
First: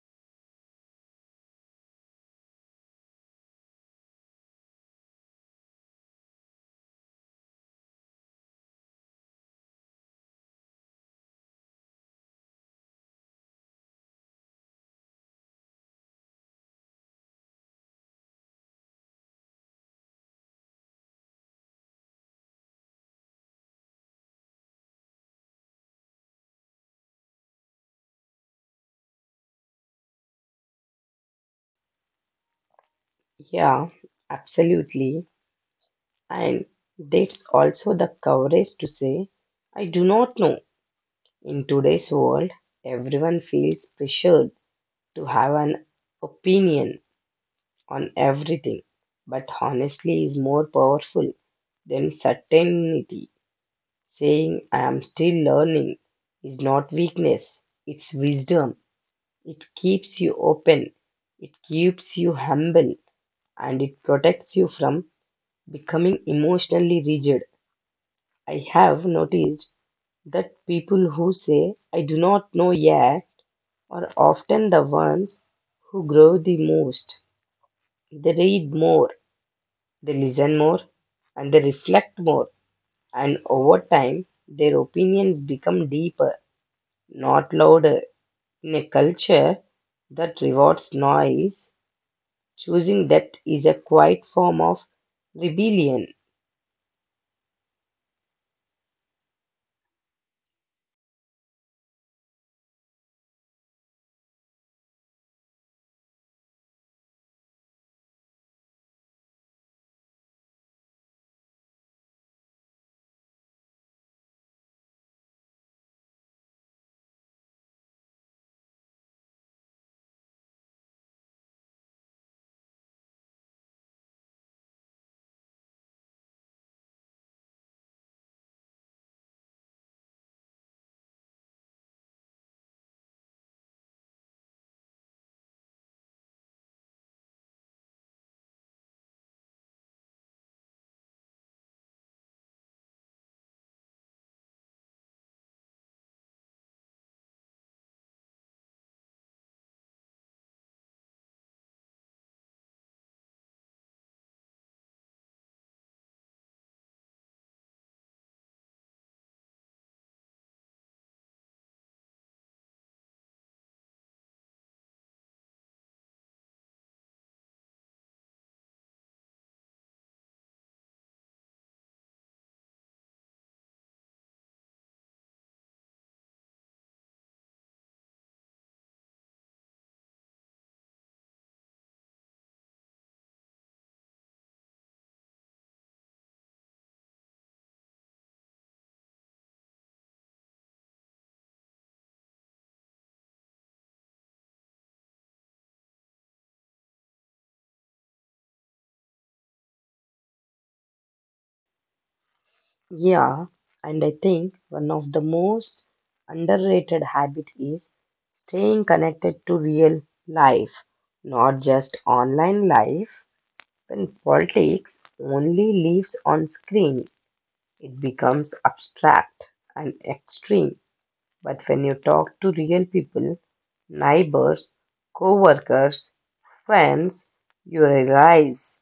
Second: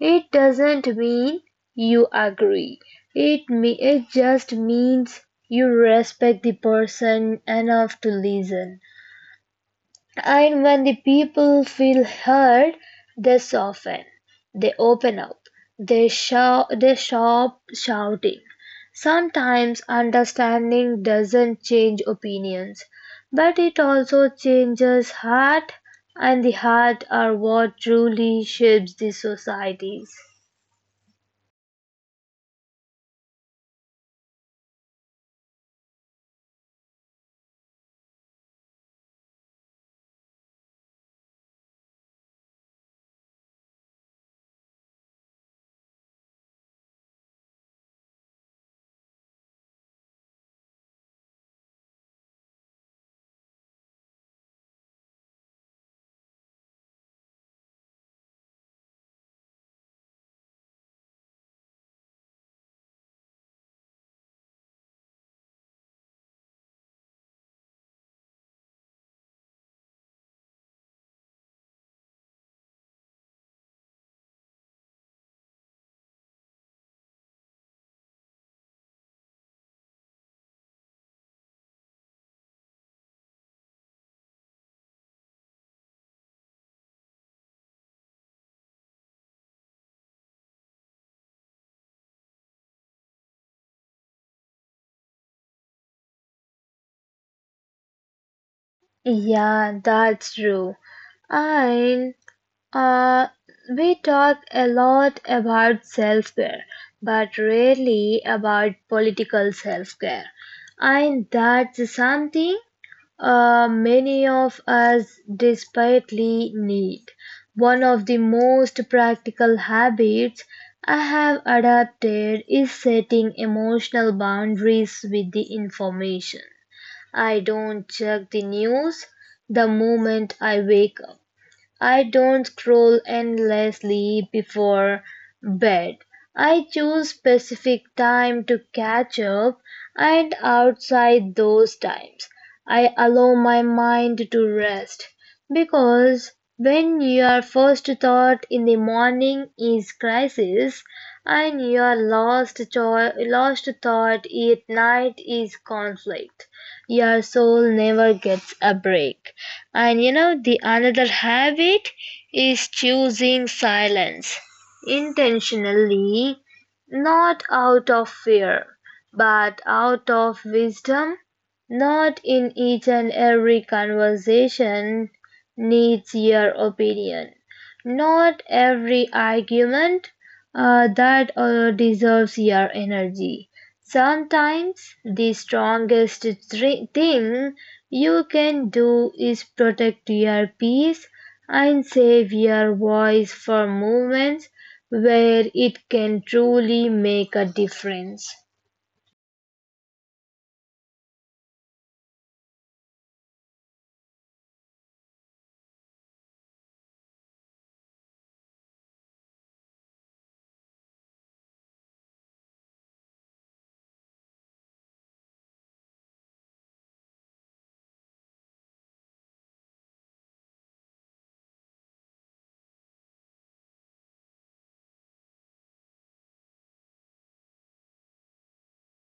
Speaker 1: It doesn't mean you agree. It just means you respect the person enough to listen. And when the people feel heard, they soften, they open up, they stop shouting. Sometimes understanding doesn't change opinions, but it also changes heart, and the heart are what truly shapes the societies.
Speaker 2: Yeah, absolutely. And that's also the courage to say, I do not know. In today's world, everyone feels pressured to have an opinion on everything, but honestly is more powerful than certainty. Saying I am still learning is not weakness, it's wisdom. It keeps you open, it keeps you humble, and it protects you from becoming emotionally rigid. I have noticed that people who say, I do not know yet, are often the ones who grow the most. They read more, they listen more, and they reflect more. And over time, their opinions become deeper, not louder. In a culture that rewards noise, choosing depth is a quiet form of rebellion.
Speaker 1: Yeah, that's true. And Uh, we talk a lot about self care, but rarely about political self care. And that's something many of us desperately need. One of the most practical habits I have adapted is setting emotional boundaries with the information. I don't check the news the moment I wake up. I don't scroll endlessly before bed. I choose specific time to catch up and outside those times I allow my mind to rest because when your first thought in the morning is crisis and your last thought at night is conflict your soul never gets a break. And you know, the another habit is choosing silence intentionally, not out of fear, but out of wisdom. Not in each and every conversation needs your opinion. Not every argument that deserves your energy. Sometimes the strongest thing you can do is protect your peace and save your voice for moments where it can truly make a difference.
Speaker 2: Yeah, and I think one of the most underrated habit is staying connected to real life, not just online life. When politics only lives on screen, it becomes abstract and extreme. But when you talk to real people, neighbors, co-workers, friends, you realize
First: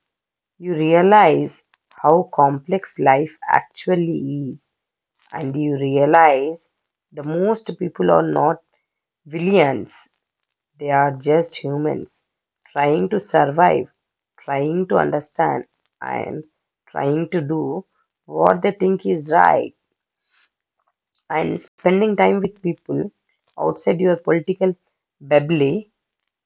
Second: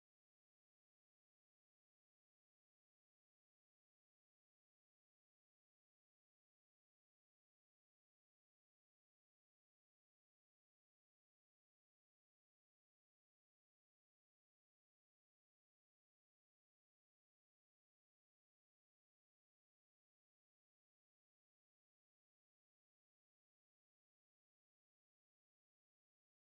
Speaker 2: you realize how complex life actually is and you realize the most people are not villains, they are just humans trying to survive, trying to understand, and trying to do what they think is right. And spending time with people outside your political bubble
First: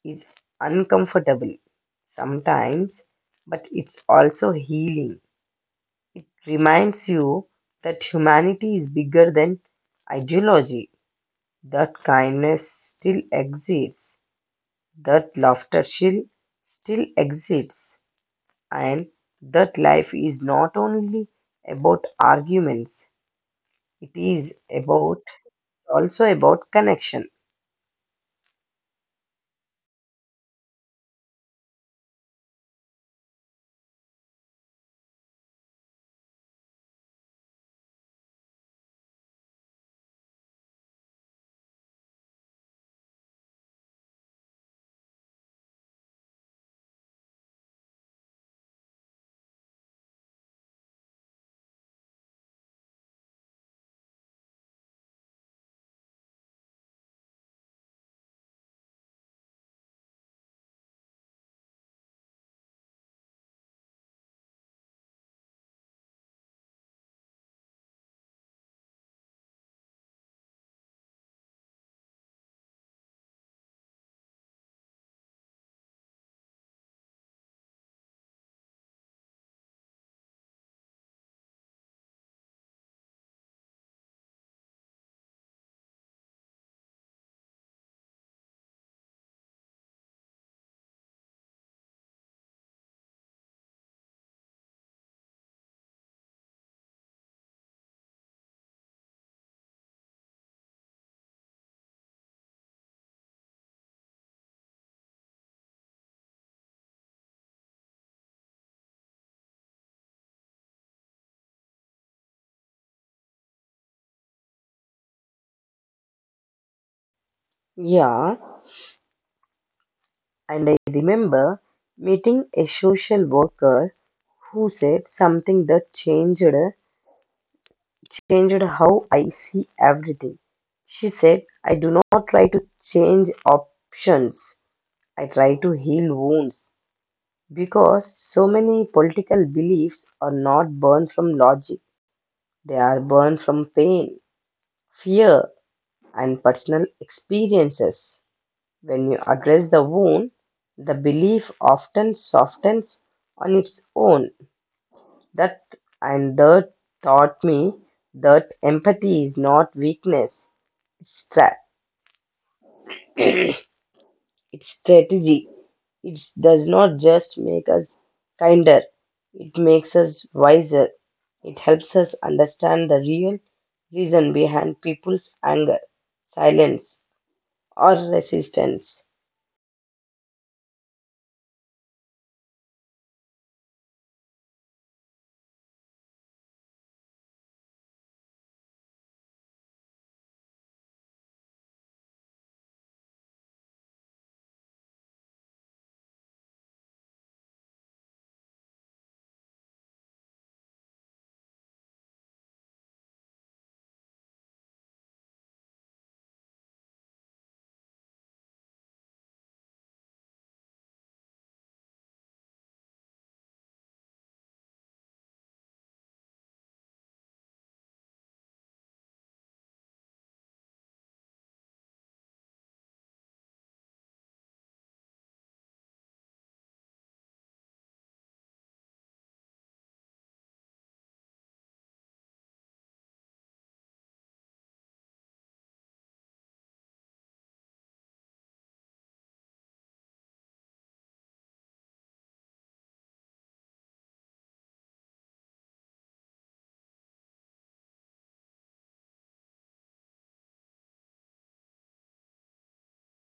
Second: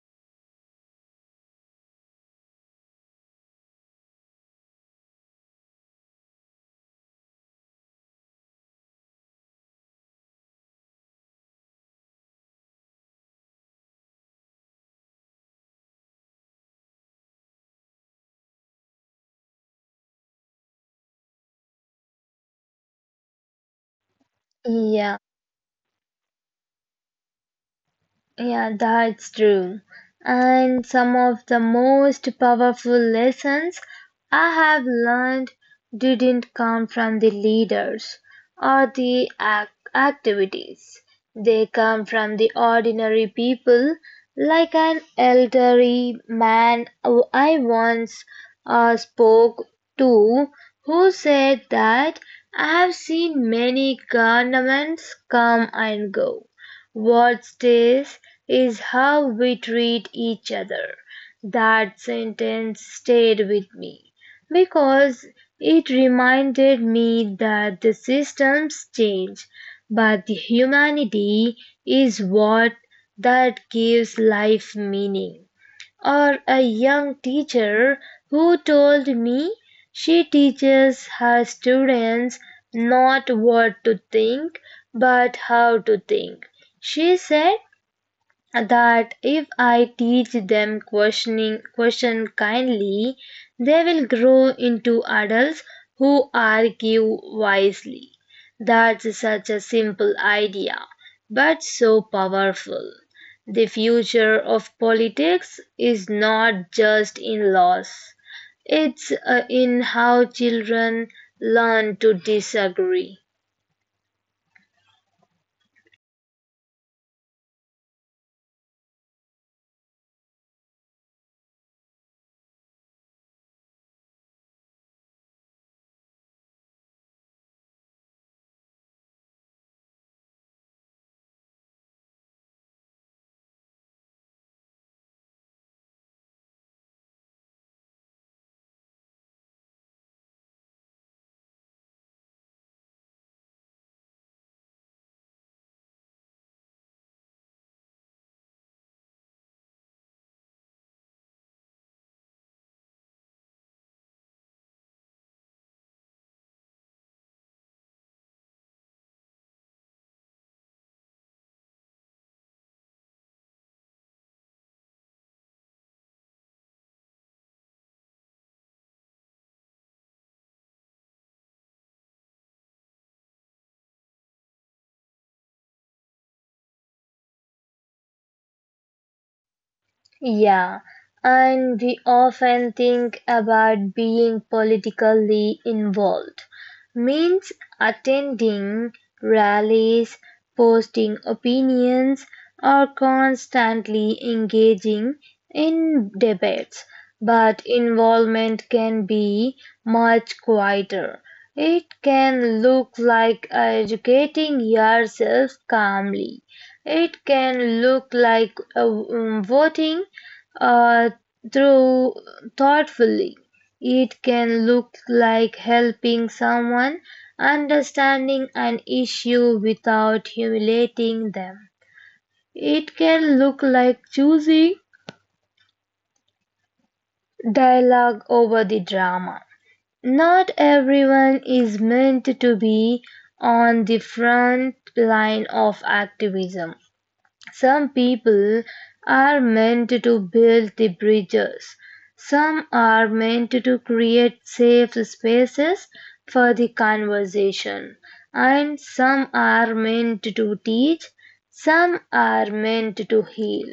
Speaker 2: is uncomfortable sometimes, but it's also healing. It reminds you that humanity is bigger than ideology. That kindness still exists, that laughter still exists, and that life is not only about arguments, it is
Speaker 1: Yeah.
Speaker 2: about also about connection.
Speaker 1: Yeah, that's true. And some of the most powerful lessons I have learned didn't come from the leaders or the activities. They come from the ordinary people, like an elderly man who I once spoke to who said that I have seen many governments come and go, what stays is how we treat each other. That sentence stayed with me because it reminded me that the systems change, but the humanity is what that gives life meaning, or a young teacher who told me she teaches her students not what to think but how to think. She said that if I teach them question kindly, they will grow into adults who argue wisely. That's such a simple idea, but so powerful. The future of politics is not just in laws. It's in how children learn to disagree.
Speaker 2: Yeah, and I remember meeting a social worker who said something that changed how I see everything. She said, I do not try to change options. I try to heal wounds. Because so many political beliefs are not born from logic, they are born from pain, fear, and personal experiences. When you address the wound, the belief often softens on its own. That that taught me that empathy is not weakness, it's, stra- it's strategy. It does not just make us kinder, it makes us wiser. It helps us understand the real reason behind people's anger, silence, or resistance.
Speaker 1: Yeah, and we often think about being politically involved means attending rallies, posting opinions, or constantly engaging in debates. But involvement can be much quieter. It can look like educating yourself calmly. It can look like voting uh, through thoughtfully. It can look like helping someone understanding an issue without humiliating them. It can look like choosing dialogue over the drama. Not everyone is meant to be on the front line of activism. Some people are meant to build the bridges. Some are meant to create safe spaces for the conversation. And some are meant to teach. Some are meant to heal.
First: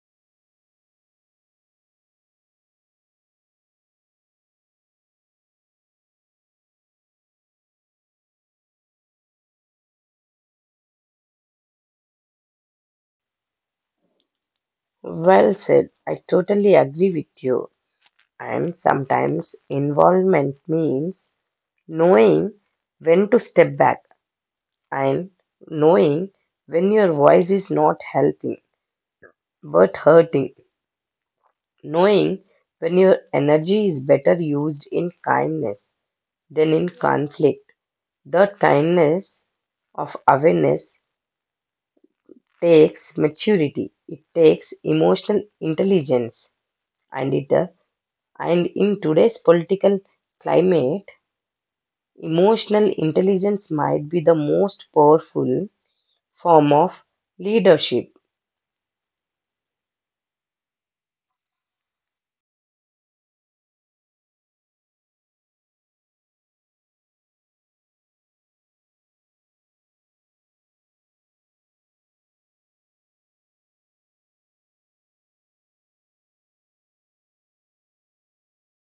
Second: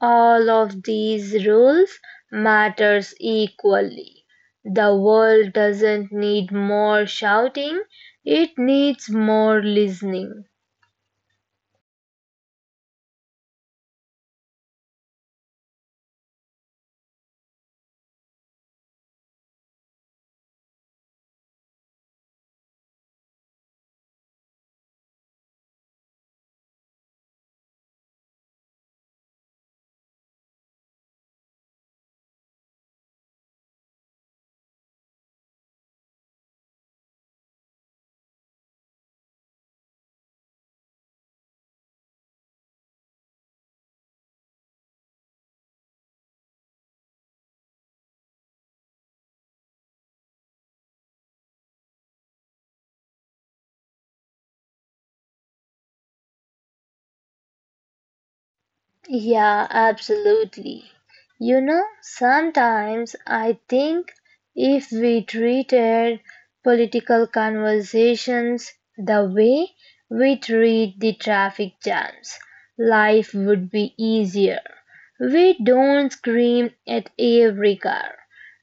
Speaker 1: All of these roles matters equally. The world doesn't need more shouting, it needs more listening.
Speaker 2: Well said. I totally agree with you. And sometimes involvement means knowing when to step back and knowing when your voice is not helping but hurting knowing when your energy is better used in kindness than in conflict. That kindness of awareness takes maturity, it takes emotional intelligence, and it and in today's political climate, emotional intelligence might be the most powerful form of leadership.
Speaker 1: Yeah, absolutely. You know, sometimes I think if we treated political conversations the way we treat the traffic jams, life would be easier. We don't scream at every car.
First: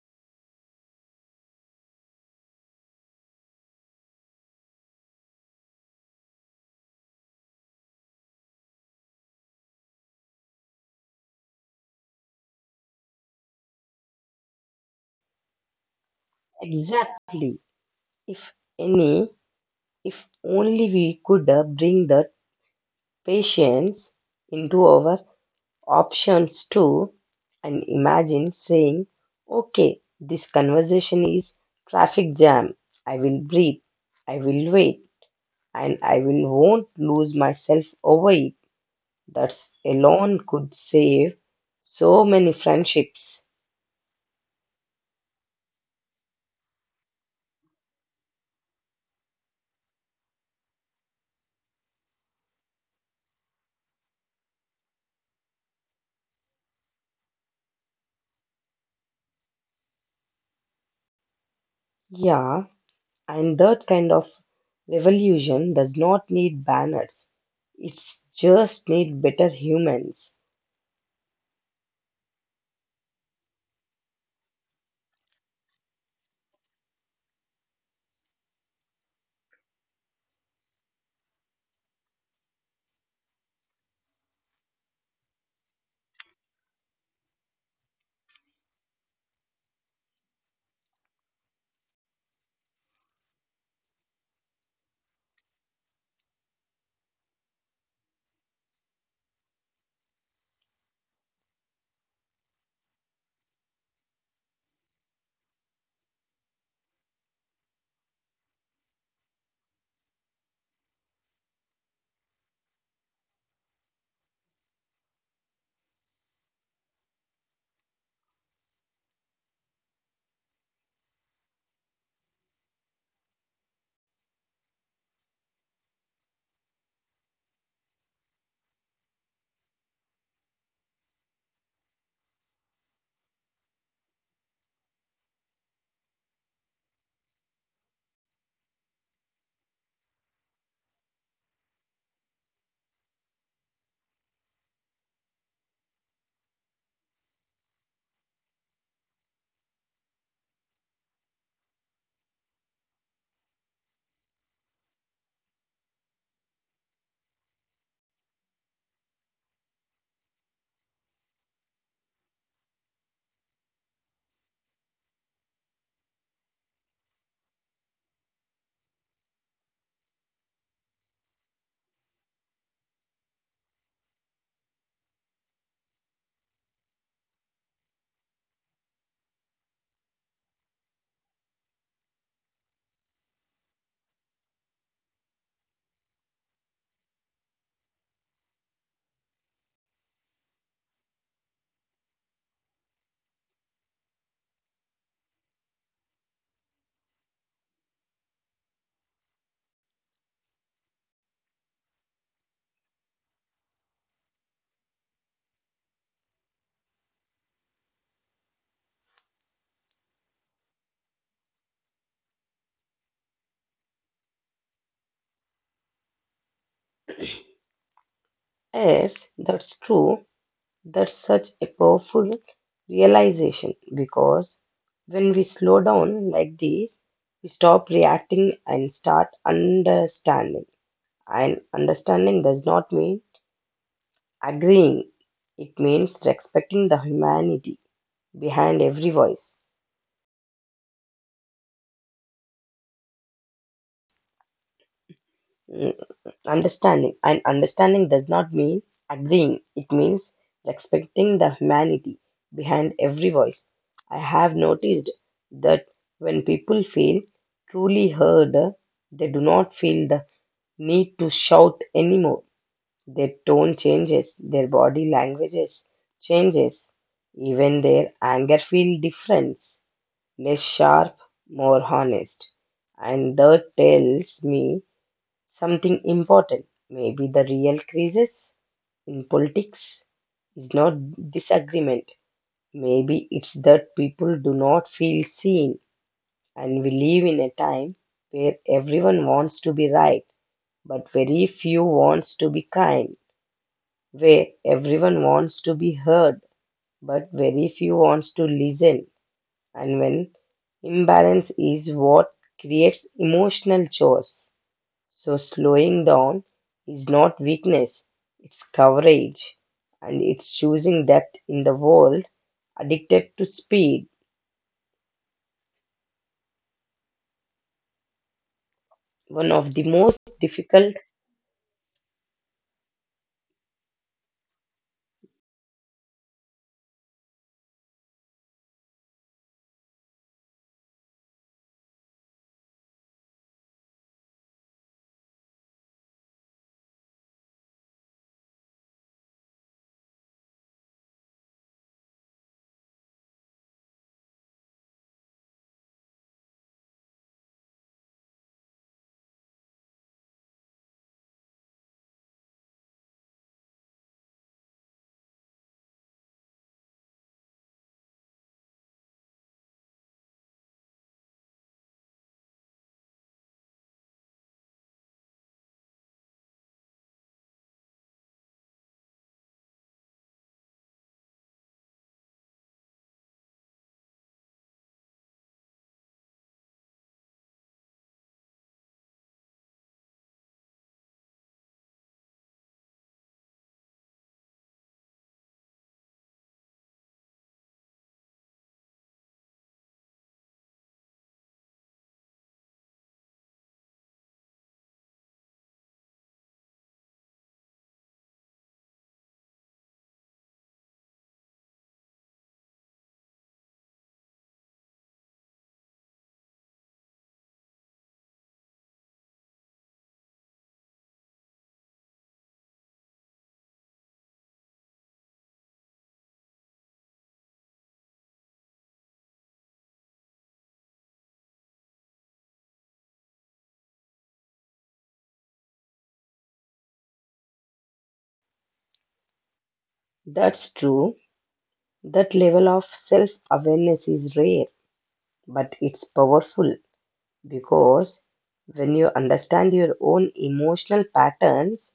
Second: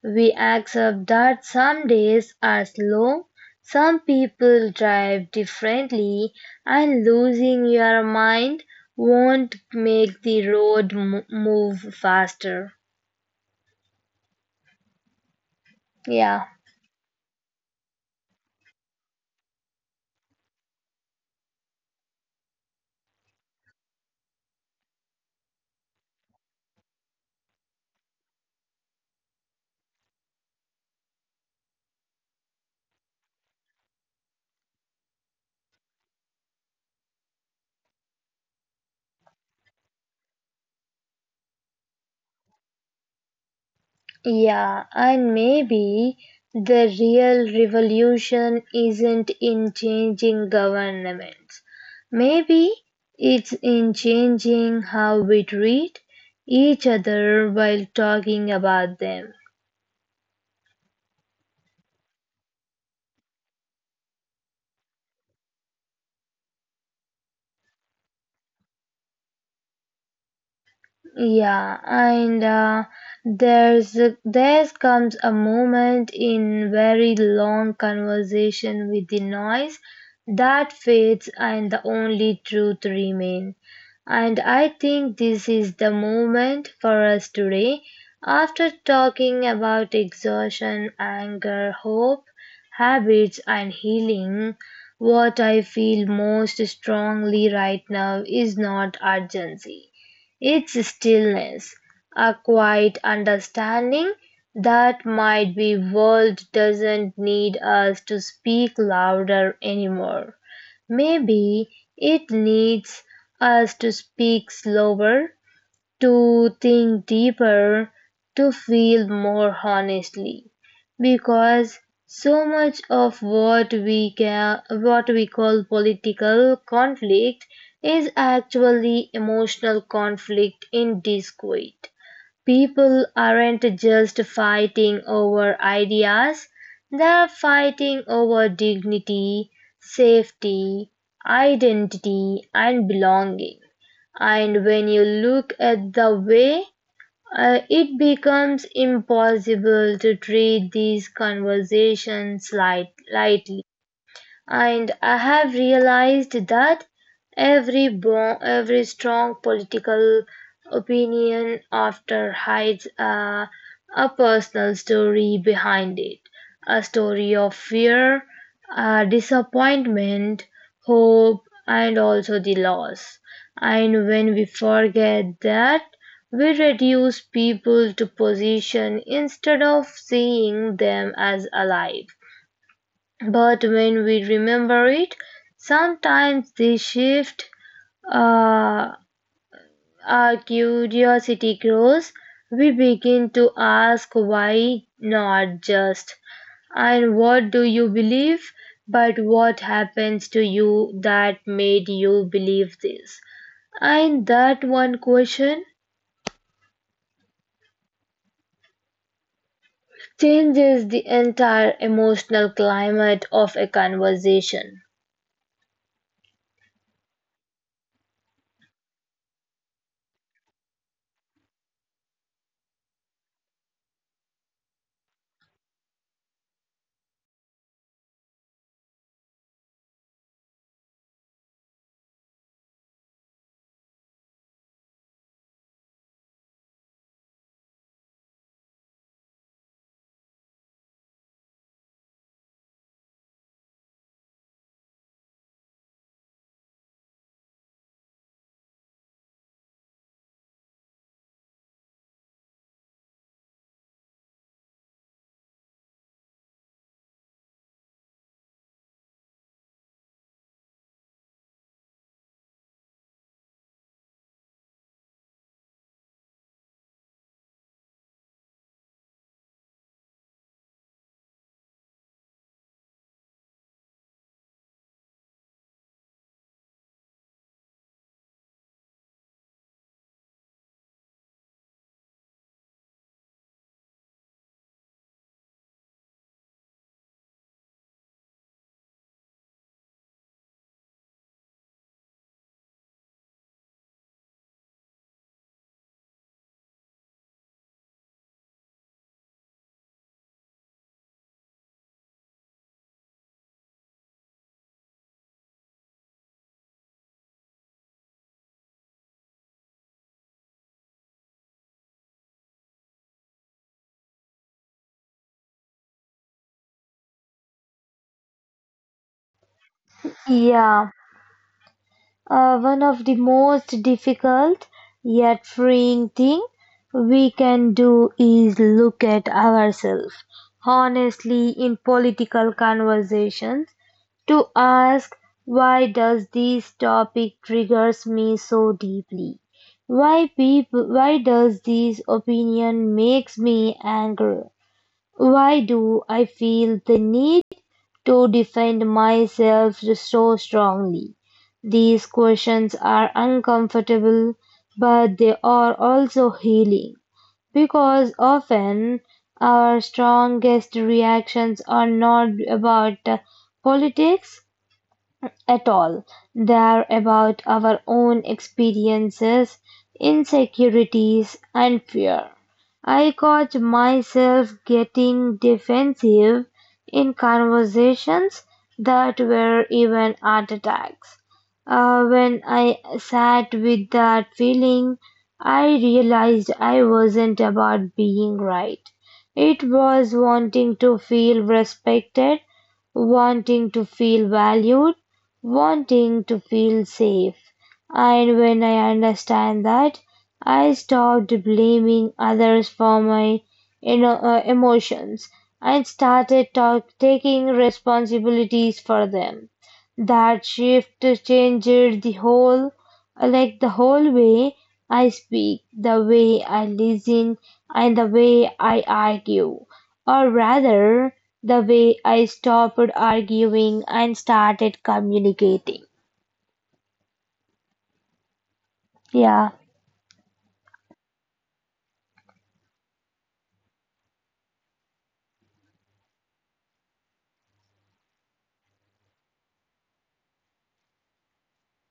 Speaker 1: We accept that some days are slow, some people drive differently, and losing your mind won't make the move faster. Yeah,
Speaker 2: Exactly, if any, if only we could bring that patience into our options too and imagine saying, okay, this conversation is traffic jam. I will breathe, I will wait, and I will won't lose myself over it. That alone could save so many friendships.
Speaker 1: yeah, and maybe the real revolution isn't in changing governments. Maybe it's in changing how we treat each other while talking about them.
Speaker 2: Yeah, and that kind of revolution does not need banners. It's just need better humans.
Speaker 1: Yeah, and there's there comes a moment in very long conversation with the noise that fades and the only truth remain. And I think this is the moment for us today. After talking about exhaustion, anger, hope, habits, and healing, what I feel most strongly right now is not urgency, its stillness, a quiet understanding that might be world doesn't need us to speak louder anymore. Maybe it needs us to speak slower, to think deeper, to feel more honestly, because so much of what we call political conflict is actually emotional conflict in disquiet. People aren't just fighting over ideas; they're fighting over dignity, safety, identity, and belonging. And when you look at the way it becomes impossible to treat these conversations lightly. And I have realized that every strong political opinion after hides a personal story behind it, a story of fear, disappointment, hope, and also the loss. And when we forget that, we reduce people to position instead of seeing them as alive. But when we remember it, sometimes they shift. Uh, our curiosity grows. We begin to ask why not just and what do you believe, but what happens to you that made you believe this. And that one question changes the entire emotional climate of a conversation.
Speaker 2: Yes, that's true. That's such a powerful realization because when we slow down like this, we stop reacting and start understanding. And understanding does not mean agreeing, it means respecting the humanity behind every voice. Understanding does not mean agreeing, it means respecting the humanity behind every voice. I have noticed that when people feel truly heard, they do not feel the need to shout anymore. Their tone changes, their body languages changes, even their anger feel different, less sharp, more honest. And that tells me something important. Maybe the real crisis in politics is not disagreement. Maybe it's that people do not feel seen, and we live in a time where everyone wants to be right, but very few wants to be kind, where everyone wants to be heard, but very few wants to listen. And when imbalance is what creates emotional chores. So slowing down is not weakness, it's coverage and it's choosing depth in the world addicted to speed. One of the most difficult,
Speaker 1: Yeah. One of the most difficult yet freeing thing we can do is look at ourselves honestly in political conversations, to ask why does this topic triggers me so deeply, why does this opinion makes me angry, why do I feel the need to defend myself so strongly. These questions are uncomfortable, but they are also healing because often our strongest reactions are not about politics at all. They are about our own experiences, insecurities, and fear. I caught myself getting defensive in conversations that were even art attacks. When I sat with that feeling, I realized I wasn't about being right. It was wanting to feel respected, wanting to feel valued, wanting to feel safe. And when I understand that, I stopped blaming others for my emotions and started taking responsibilities for them. That shift changed the whole, like the whole way I speak, the way I listen, and the way I argue. Or rather, the way I stopped arguing and started communicating. Yeah,
Speaker 2: that's true. That level of self awareness is rare, but it's powerful because when you understand your own emotional patterns,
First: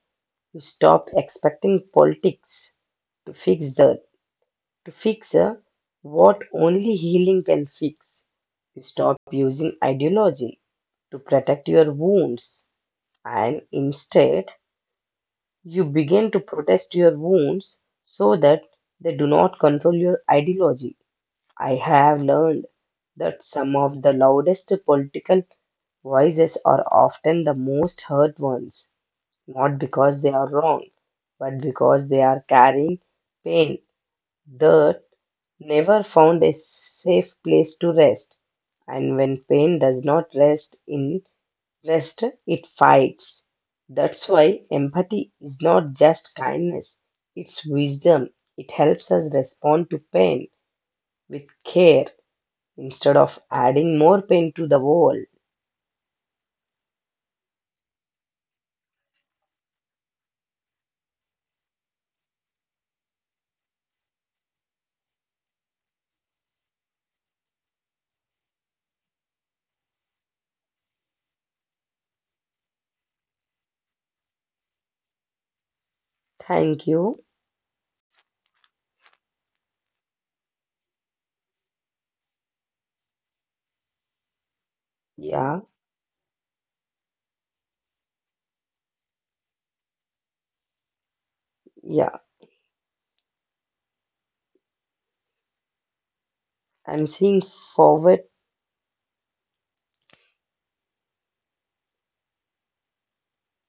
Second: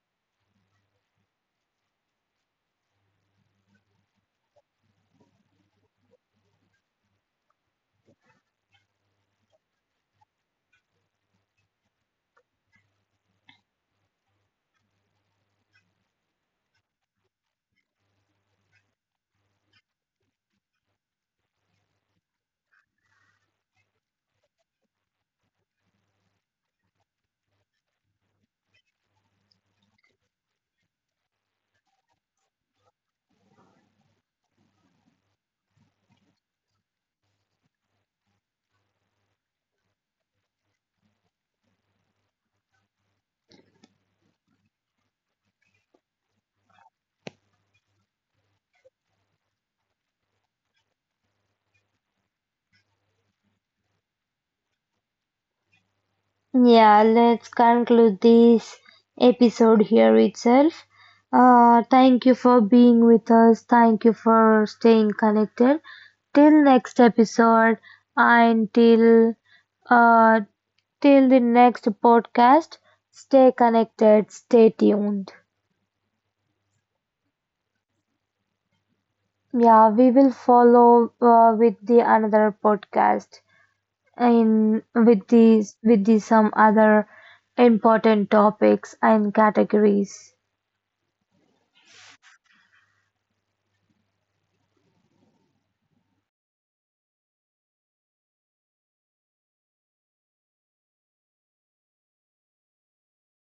Speaker 2: you stop expecting politics to fix that to fix what only healing can fix. Stop using ideology to protect your wounds and instead you begin to protest your wounds so that they do not control your ideology. I have learned that some of the loudest political voices are often the most hurt ones, not because they are wrong, but because they are carrying pain, dirt, never found a safe place to rest. And when pain does not rest, it fights. That's why empathy is not just kindness, it's wisdom. It helps us respond to pain with care instead of adding more pain to the world.
Speaker 1: yeah, let's conclude this episode here itself. Thank you for being with us. Thank you for staying connected. Till next episode, and till uh, till the next podcast, stay connected, stay tuned.
Speaker 2: Thank you.
Speaker 1: Yeah, we will follow with the another podcast, and
Speaker 2: Yeah,
Speaker 1: with these, some other important topics and categories.
Speaker 2: yeah. I'm seeing forward